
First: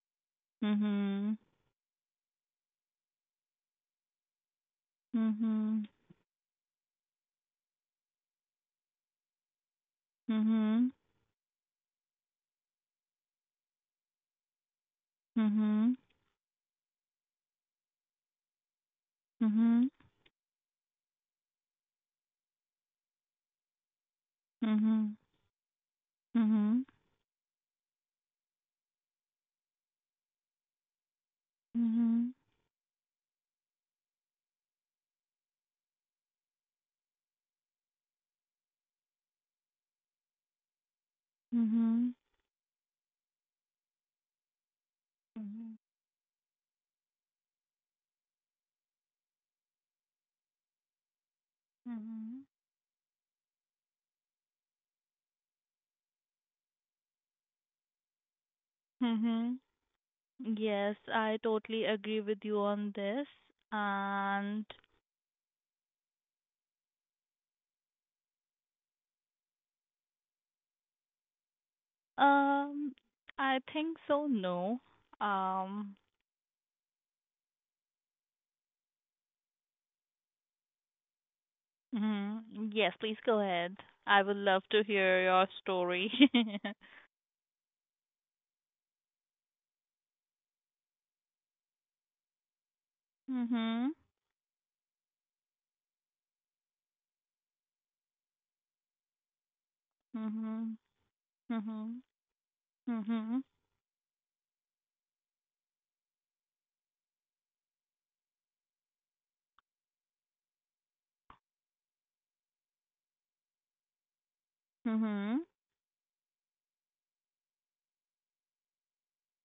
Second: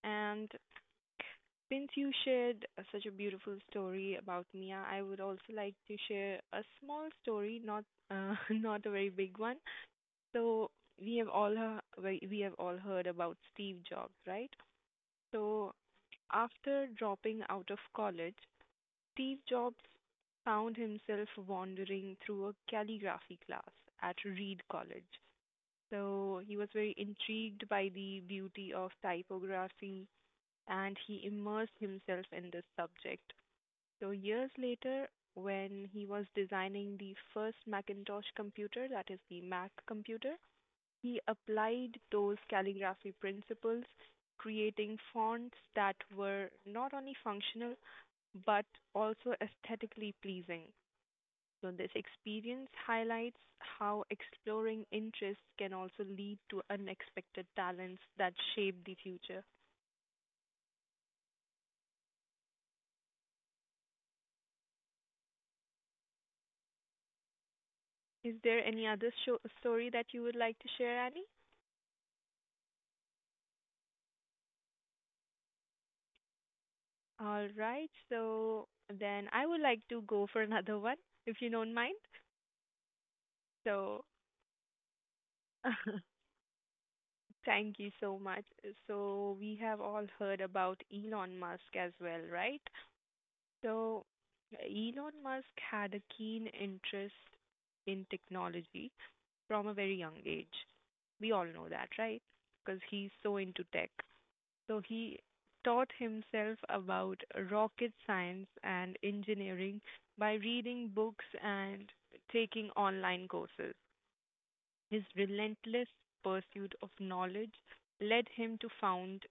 [SPEAKER 1] And
[SPEAKER 2] Mhm.
[SPEAKER 1] since you shared such a beautiful story about Mia, I would also like
[SPEAKER 2] Mhm.
[SPEAKER 1] to share a small story, not not a very big one. So
[SPEAKER 2] Mhm.
[SPEAKER 1] we have all heard about Steve Jobs, right? So
[SPEAKER 2] Mhm.
[SPEAKER 1] after dropping out of college, Steve Jobs
[SPEAKER 2] Mhm.
[SPEAKER 1] found himself wandering through a calligraphy class at Reed College. So he was
[SPEAKER 2] Mhm.
[SPEAKER 1] very intrigued by the beauty of typography, and he immersed himself
[SPEAKER 2] Mhm.
[SPEAKER 1] in this subject. So years later, when he was designing the first Macintosh computer, that is the Mac computer, he
[SPEAKER 2] Mhm. Mhm.
[SPEAKER 1] applied those calligraphy principles, creating fonts
[SPEAKER 2] Mhm.
[SPEAKER 1] that were not only functional but also aesthetically pleasing. So this
[SPEAKER 2] Mhm.
[SPEAKER 1] experience highlights how exploring interests can also lead to unexpected talents that shape the future.
[SPEAKER 2] Mhm. Yes, I totally agree with you on this. And
[SPEAKER 1] Is there any other story that you would like to share, Annie?
[SPEAKER 2] um I think so, no. Um
[SPEAKER 1] All right. So then I would like to go for another one, if you don't mind.
[SPEAKER 2] mhm. Yes, please go ahead.
[SPEAKER 1] So
[SPEAKER 2] I would love to hear your story.
[SPEAKER 1] thank you so much. So we have all heard about Elon Musk as well, right?
[SPEAKER 2] Mhm.
[SPEAKER 1] So Elon Musk had a keen interest in technology from a very young age.
[SPEAKER 2] Mhm.
[SPEAKER 1] We all know that,
[SPEAKER 2] Mhm.
[SPEAKER 1] right? Because he's
[SPEAKER 2] Mhm.
[SPEAKER 1] so into tech. So he taught himself about rocket science and engineering by reading books and taking online courses. His
[SPEAKER 2] Mhm.
[SPEAKER 1] relentless pursuit of knowledge led him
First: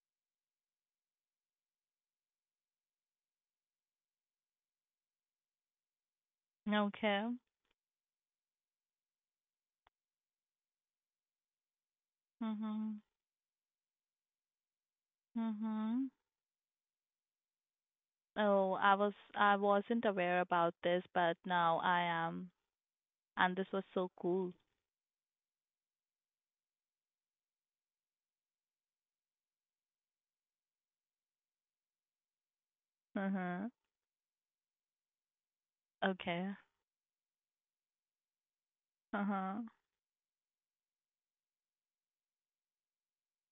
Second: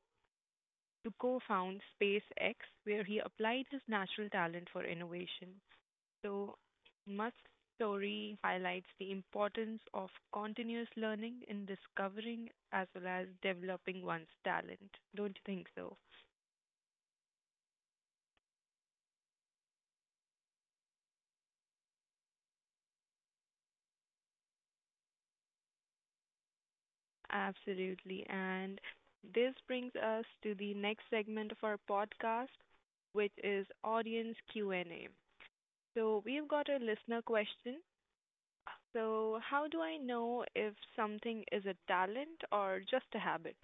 [SPEAKER 1] to co-found SpaceX, where he applied his natural talent for innovation. So,
[SPEAKER 2] Okay.
[SPEAKER 1] Must's story highlights the importance of continuous learning in discovering as
[SPEAKER 2] Mhm.
[SPEAKER 1] well as developing one's talent. Don't you think so?
[SPEAKER 2] Mhm. Oh, I was I wasn't aware about this, but now I am. And this was so cool.
[SPEAKER 1] Absolutely. And this brings us to the next segment of our podcast, which is
[SPEAKER 2] Mhm.
[SPEAKER 1] audience Q&A. So we've
[SPEAKER 2] Okay.
[SPEAKER 1] got a listener question. So how
[SPEAKER 2] Uh-huh.
[SPEAKER 1] do I know if something is a talent or just a habit?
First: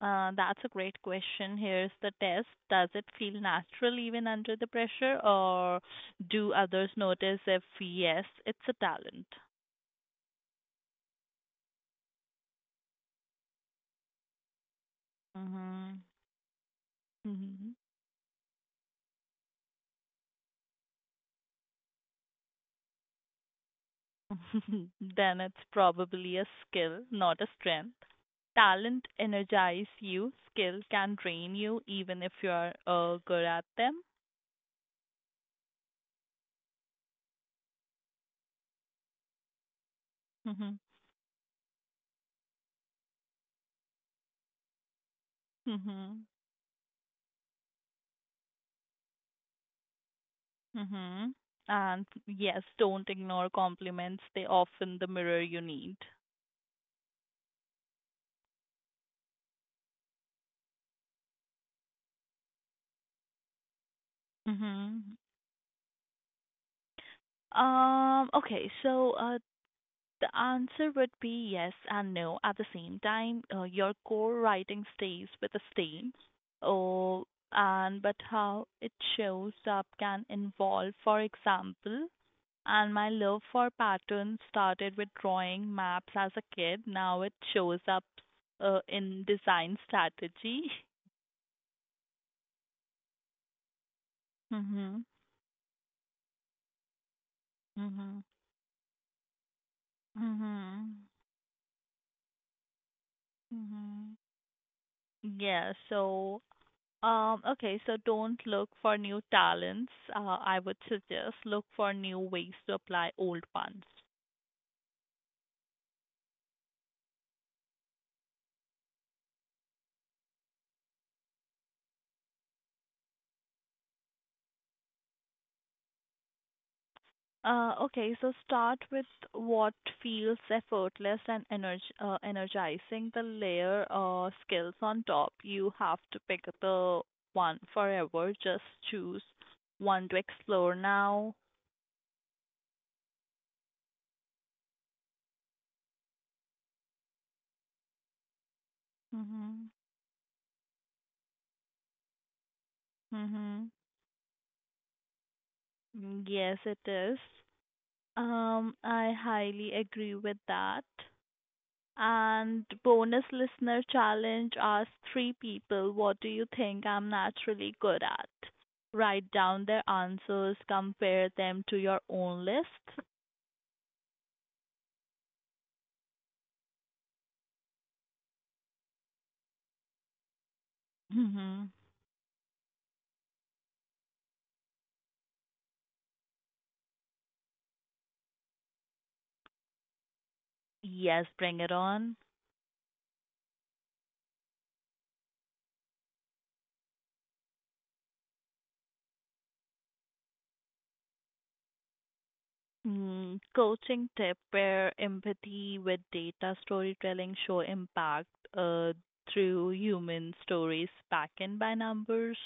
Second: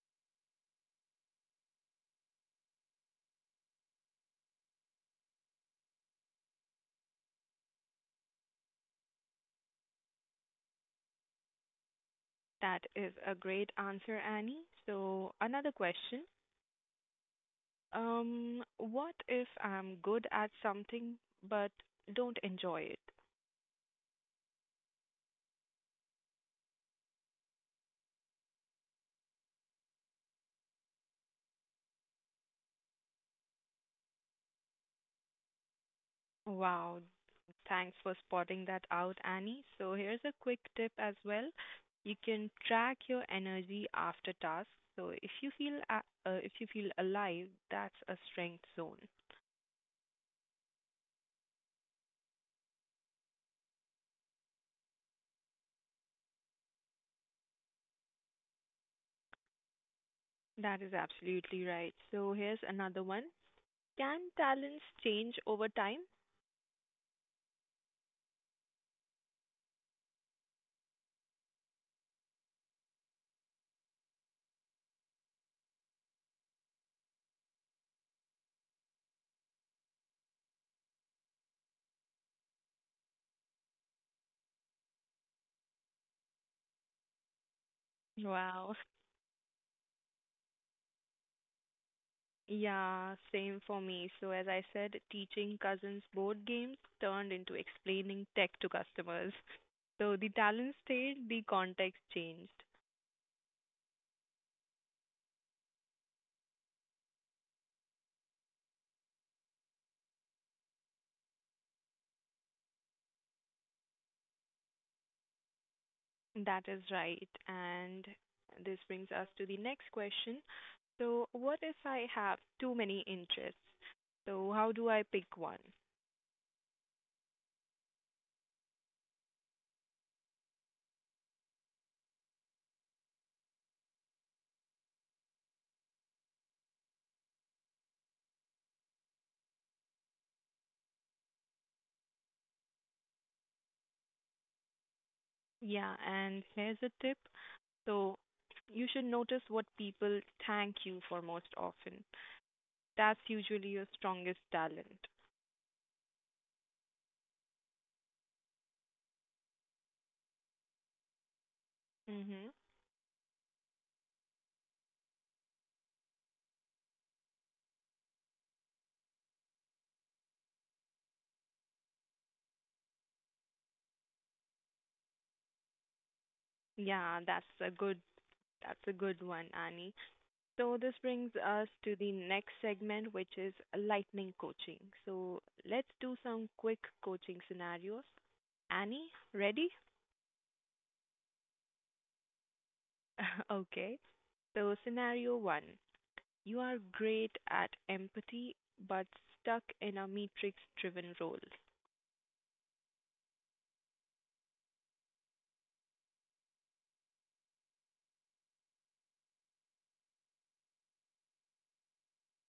[SPEAKER 2] That's a great question. Here's the test. Does it feel natural even under the pressure, or do others notice if yes, it's a talent?
[SPEAKER 1] That is a great answer, Annie. So another
[SPEAKER 2] Hmm.
[SPEAKER 1] question.
[SPEAKER 2] Hmm.
[SPEAKER 1] What if I'm good at something but don't enjoy it?
[SPEAKER 2] then it's probably a skill, not a strength. Talent energize you, skill can drain you even if you are good at them.
[SPEAKER 1] Wow, thanks for spotting that out, Annie. So, here's a quick
[SPEAKER 2] Mhm.
[SPEAKER 1] tip as well. You can track your energy after tasks. So, if you feel a-
[SPEAKER 2] Mhm.
[SPEAKER 1] uh, if you feel alive, that's a strength zone.
[SPEAKER 2] Mhm. And yes, don't ignore compliments. They often the mirror you need.
[SPEAKER 1] That is absolutely right. So, here's another one. Can talents
[SPEAKER 2] Mhm.
[SPEAKER 1] change over time?
[SPEAKER 2] Okay, the answer would be yes and no at the same time. Your core writing stays with the same, oh, and but how it shows up can involve, for example, and my love for patterns started with drawing maps as a kid. Now it shows up
[SPEAKER 1] Wow.
[SPEAKER 2] in design strategy.
[SPEAKER 1] Yeah, same for me. So as I said,
[SPEAKER 2] Mhm.
[SPEAKER 1] teaching cousins board games turned into explaining
[SPEAKER 2] Mhm.
[SPEAKER 1] tech to customers. So the talent
[SPEAKER 2] Mhm.
[SPEAKER 1] stayed, the context changed.
[SPEAKER 2] Mhm. Yeah, so okay, so don't look for new talents. I would suggest look for new ways to apply old ones.
[SPEAKER 1] That is right. And this brings us to the next question. So what if I have too many interests? So how do I pick one?
[SPEAKER 2] Okay, so start with what feels effortless and energizing the layer skills on top. You have to pick the one forever. Just choose one to explore now.
[SPEAKER 1] Yeah, and here's a tip. So you should notice what
[SPEAKER 2] Mhm.
[SPEAKER 1] people thank you for most often. That's usually
[SPEAKER 2] Mhm.
[SPEAKER 1] your strongest talent.
[SPEAKER 2] Mm, yes, it is. I highly agree with that.
[SPEAKER 1] Mm-hmm.
[SPEAKER 2] And bonus listener challenge asks three people, what do you think I'm naturally good at? Write down their answers, compare them to your own list.
[SPEAKER 1] Yeah, that's a good one, Annie. So this brings us
[SPEAKER 2] Hmm.
[SPEAKER 1] to the next segment, which is lightning coaching. So let's do some quick coaching scenarios. Annie, ready?
[SPEAKER 2] Yes, bring it on.
[SPEAKER 1] Okay. So scenario one, you are great at empathy but stuck in a matrix-driven role.
[SPEAKER 2] Mm, coaching tip pair empathy with data storytelling show impact uh, through human stories back in by numbers.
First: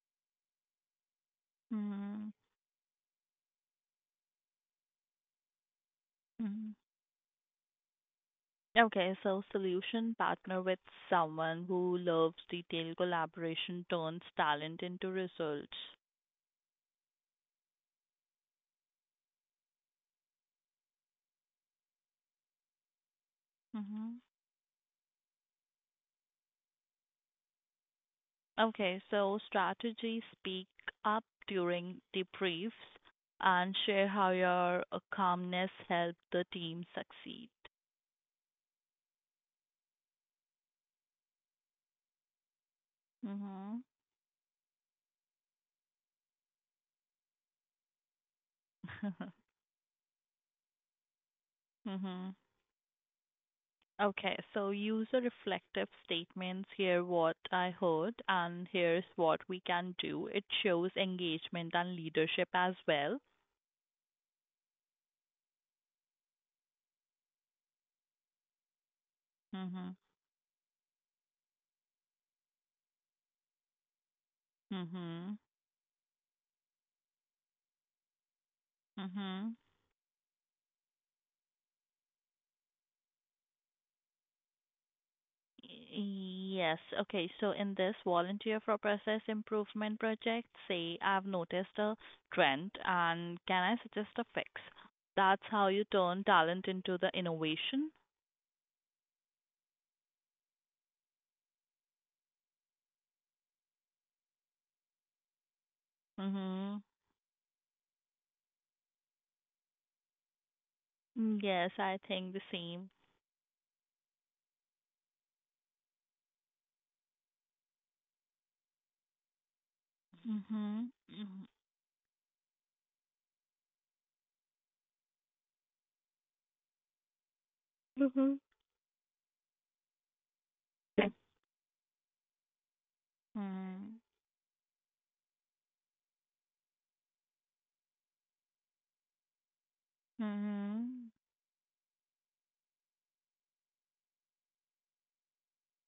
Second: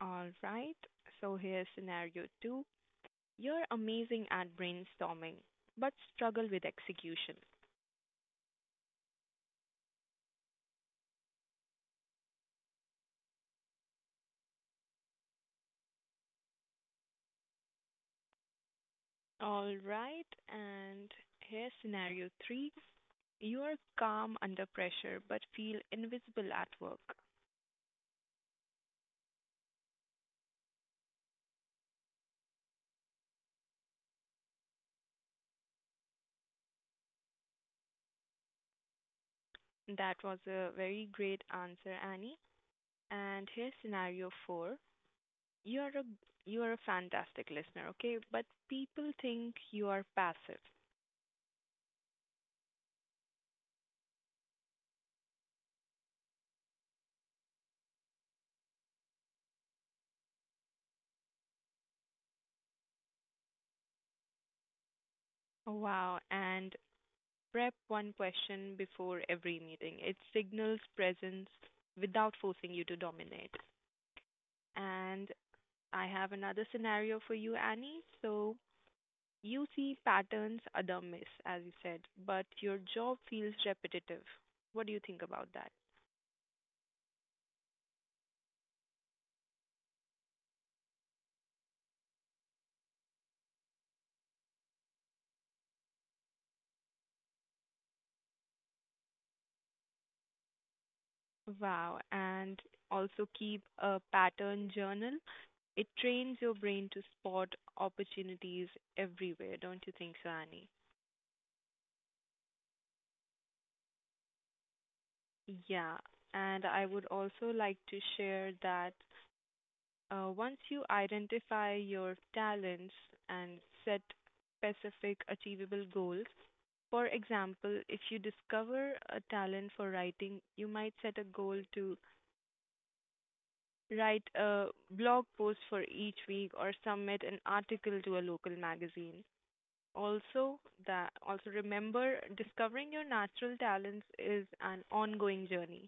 [SPEAKER 1] All right. So here's scenario
[SPEAKER 2] Mm-hmm.
[SPEAKER 1] two. You're amazing at brainstorming but struggle with execution.
[SPEAKER 2] Okay, so solution partner with someone who loves detailed collaboration turns talent into results.
[SPEAKER 1] All right. And here's scenario three. You are
[SPEAKER 2] Hmm.
[SPEAKER 1] calm under pressure but feel invisible at work.
[SPEAKER 2] Okay, so strategy speak up during debriefs and share how your calmness helped the team succeed.
[SPEAKER 1] That was a very great answer, Annie. And here's
[SPEAKER 2] Hmm.
[SPEAKER 1] scenario four. You are a you are a fantastic listener, okay? But people think you are passive.
[SPEAKER 2] hmm. Okay, so user reflective statements. Here, what I heard, and here's what we can do. It shows engagement and leadership as well.
[SPEAKER 1] Oh, wow. And prep one question before every
[SPEAKER 2] Mhm.
[SPEAKER 1] meeting. It signals presence without forcing you to dominate. And
[SPEAKER 2] Mhm.
[SPEAKER 1] I have another scenario for you, Annie. So
[SPEAKER 2] Mhm.
[SPEAKER 1] you see patterns other miss, as you said, but your job feels repetitive. What do you think about that?
[SPEAKER 2] Yes. Okay. So in this volunteer for process improvement project, say I've noticed a trend and can I suggest a fix? That's how you turn talent into the innovation.
[SPEAKER 1] Wow. And also keep a pattern journal. It trains your
[SPEAKER 2] Mhm.
[SPEAKER 1] brain to spot opportunities everywhere, don't you think so, Annie?
[SPEAKER 2] Mm, yes, I think the same.
[SPEAKER 1] Yeah. And I would also like to share that once you
[SPEAKER 2] Mhm. Mhm.
[SPEAKER 1] identify your talents and set specific achievable goals. For example, if you
[SPEAKER 2] Mm-hmm.
[SPEAKER 1] discover a talent for writing, you might set a goal to
[SPEAKER 2] Mhm.
[SPEAKER 1] write a blog post for each week or submit an article to a local magazine. Also, that also remember, discovering your natural talents is an ongoing journey.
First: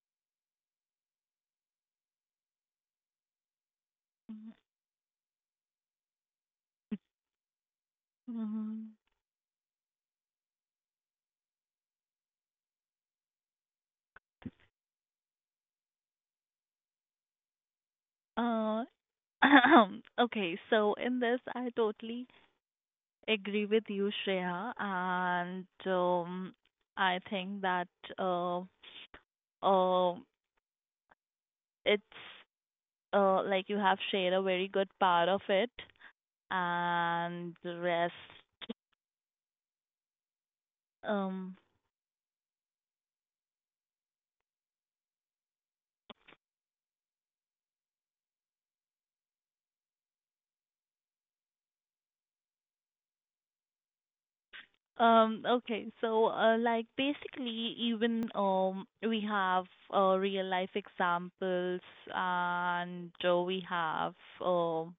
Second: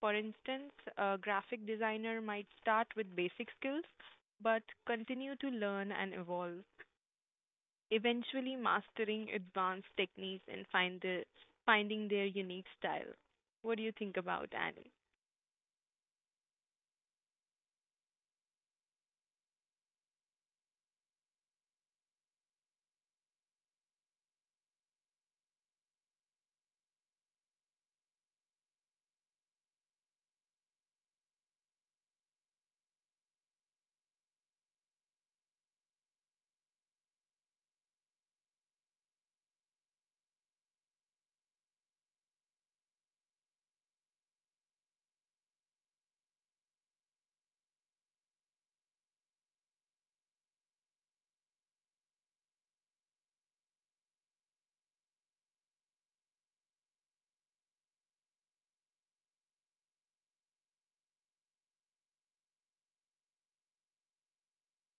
[SPEAKER 1] For instance, a graphic designer might start with basic skills
[SPEAKER 2] Mhm.
[SPEAKER 1] but continue to learn and evolve, eventually
[SPEAKER 2] Mhm.
[SPEAKER 1] mastering advanced techniques and finding their unique style. What do you think about Annie?
[SPEAKER 2] Uh, okay, so in this, I totally agree with you, Shreya, and I think that uh, uh, it's like you have shared a very good part of it, and the rest. Um, okay, like basically, even we have real life examples, and we have um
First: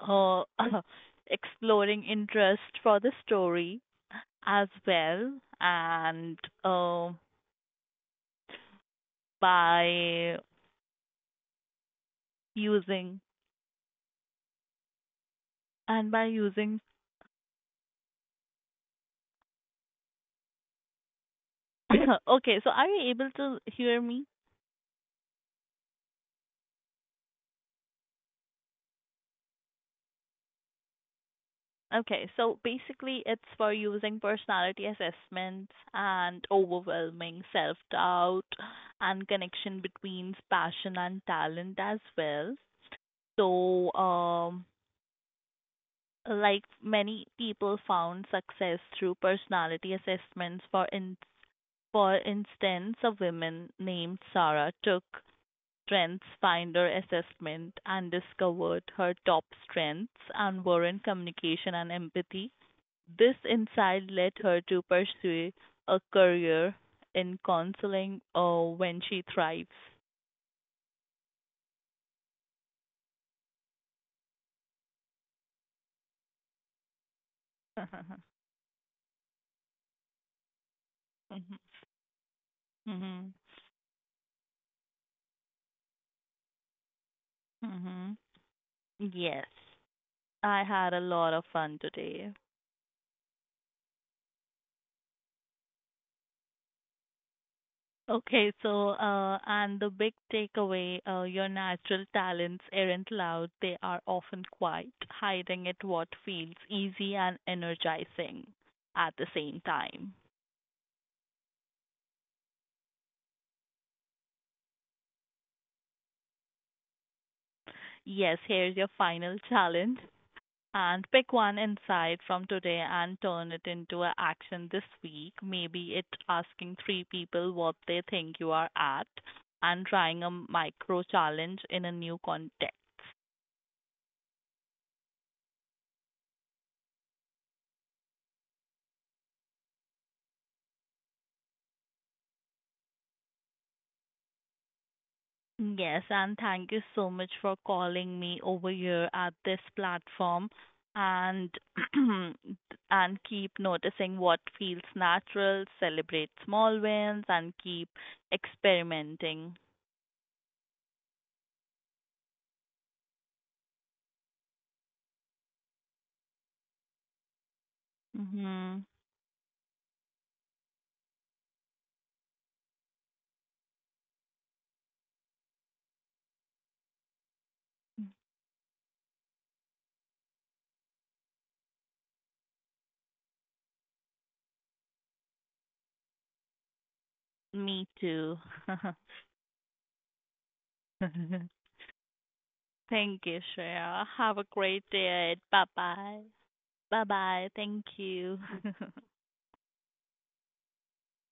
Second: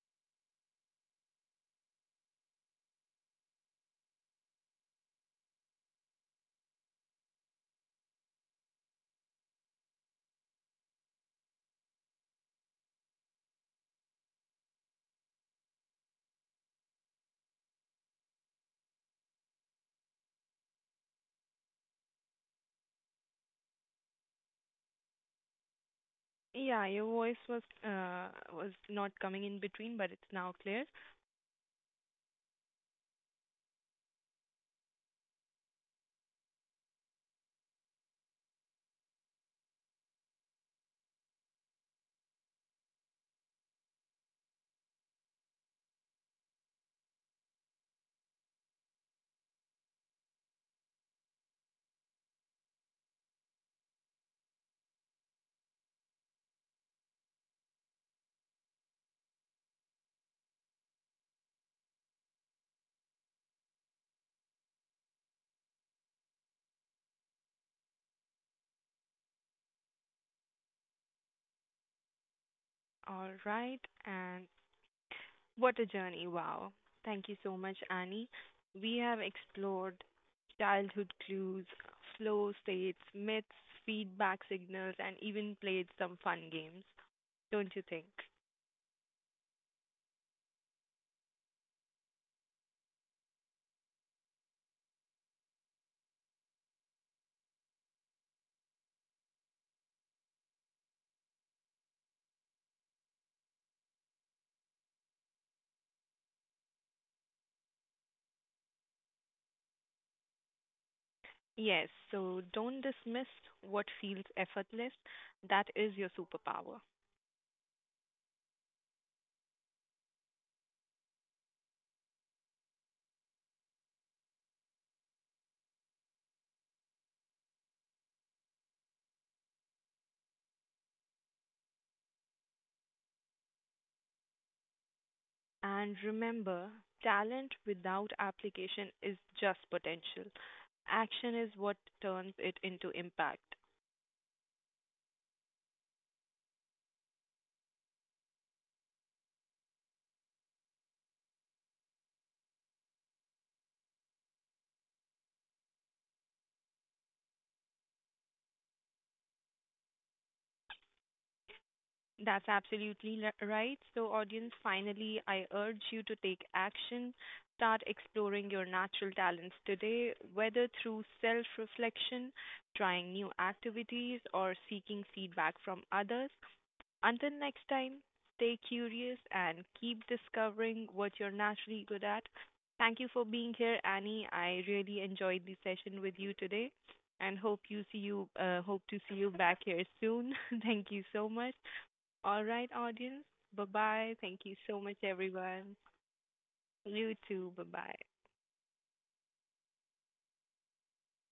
[SPEAKER 2] uh, exploring interest for the story as well and uh, by using and by using okay so are you able to hear me
[SPEAKER 1] Yeah, your voice was not coming in between, but it's now clear.
[SPEAKER 2] okay so basically it's for using personality assessments and overwhelming self doubt and connection between passion and talent as well so like many people found success through personality assessments for instance a woman named Sarah took strengths finder assessment and discovered her top strengths and were in communication and empathy. This insight led her to pursue a career in counseling when she thrives.
[SPEAKER 1] All right, and what a journey. Wow. Thank you so much, Annie. We have explored childhood
[SPEAKER 2] hmm.
[SPEAKER 1] clues, flow states, myths, feedback signals, and even played some fun games, don't you think?
[SPEAKER 2] Hmm. Yes, I had a lot of fun today. Okay, and the big takeaway, your natural talents aren't loud, they are often quiet, hiding at what feels easy and energizing at the same time.
[SPEAKER 1] Yes, so don't dismiss what feels effortless. That is your superpower.
[SPEAKER 2] Yes, here's your final challenge. And pick one insight from today and turn it into an action this week. Maybe it's asking three people what they think you are at and trying a micro challenge in a new context.
[SPEAKER 1] And remember, talent without application is just potential. Action is what turns it into impact.
[SPEAKER 2] Yes, and thank you so much for calling me over here at this platform and and keep noticing what feels natural, celebrate small wins and keep experimenting.
[SPEAKER 1] That's absolutely right. So, audience, finally, I urge you to take action. Start exploring your
[SPEAKER 2] Mhm.
[SPEAKER 1] natural talents today, whether through self reflection, trying new activities, or seeking feedback from others. Until next time, stay curious and keep discovering what you're naturally good at. Thank you for being here, Annie. I really enjoyed the session with you today, and
[SPEAKER 2] Me too.
[SPEAKER 1] hope to see you back here soon. Thank you so much. All right, audience.
[SPEAKER 2] Thank you,
[SPEAKER 1] Bye
[SPEAKER 2] Shreya.
[SPEAKER 1] bye.
[SPEAKER 2] Have
[SPEAKER 1] Thank
[SPEAKER 2] a
[SPEAKER 1] you so
[SPEAKER 2] great
[SPEAKER 1] much,
[SPEAKER 2] day. Bye
[SPEAKER 1] everyone.
[SPEAKER 2] bye. Bye
[SPEAKER 1] You
[SPEAKER 2] bye.
[SPEAKER 1] too. Bye
[SPEAKER 2] Thank
[SPEAKER 1] bye.
[SPEAKER 2] you.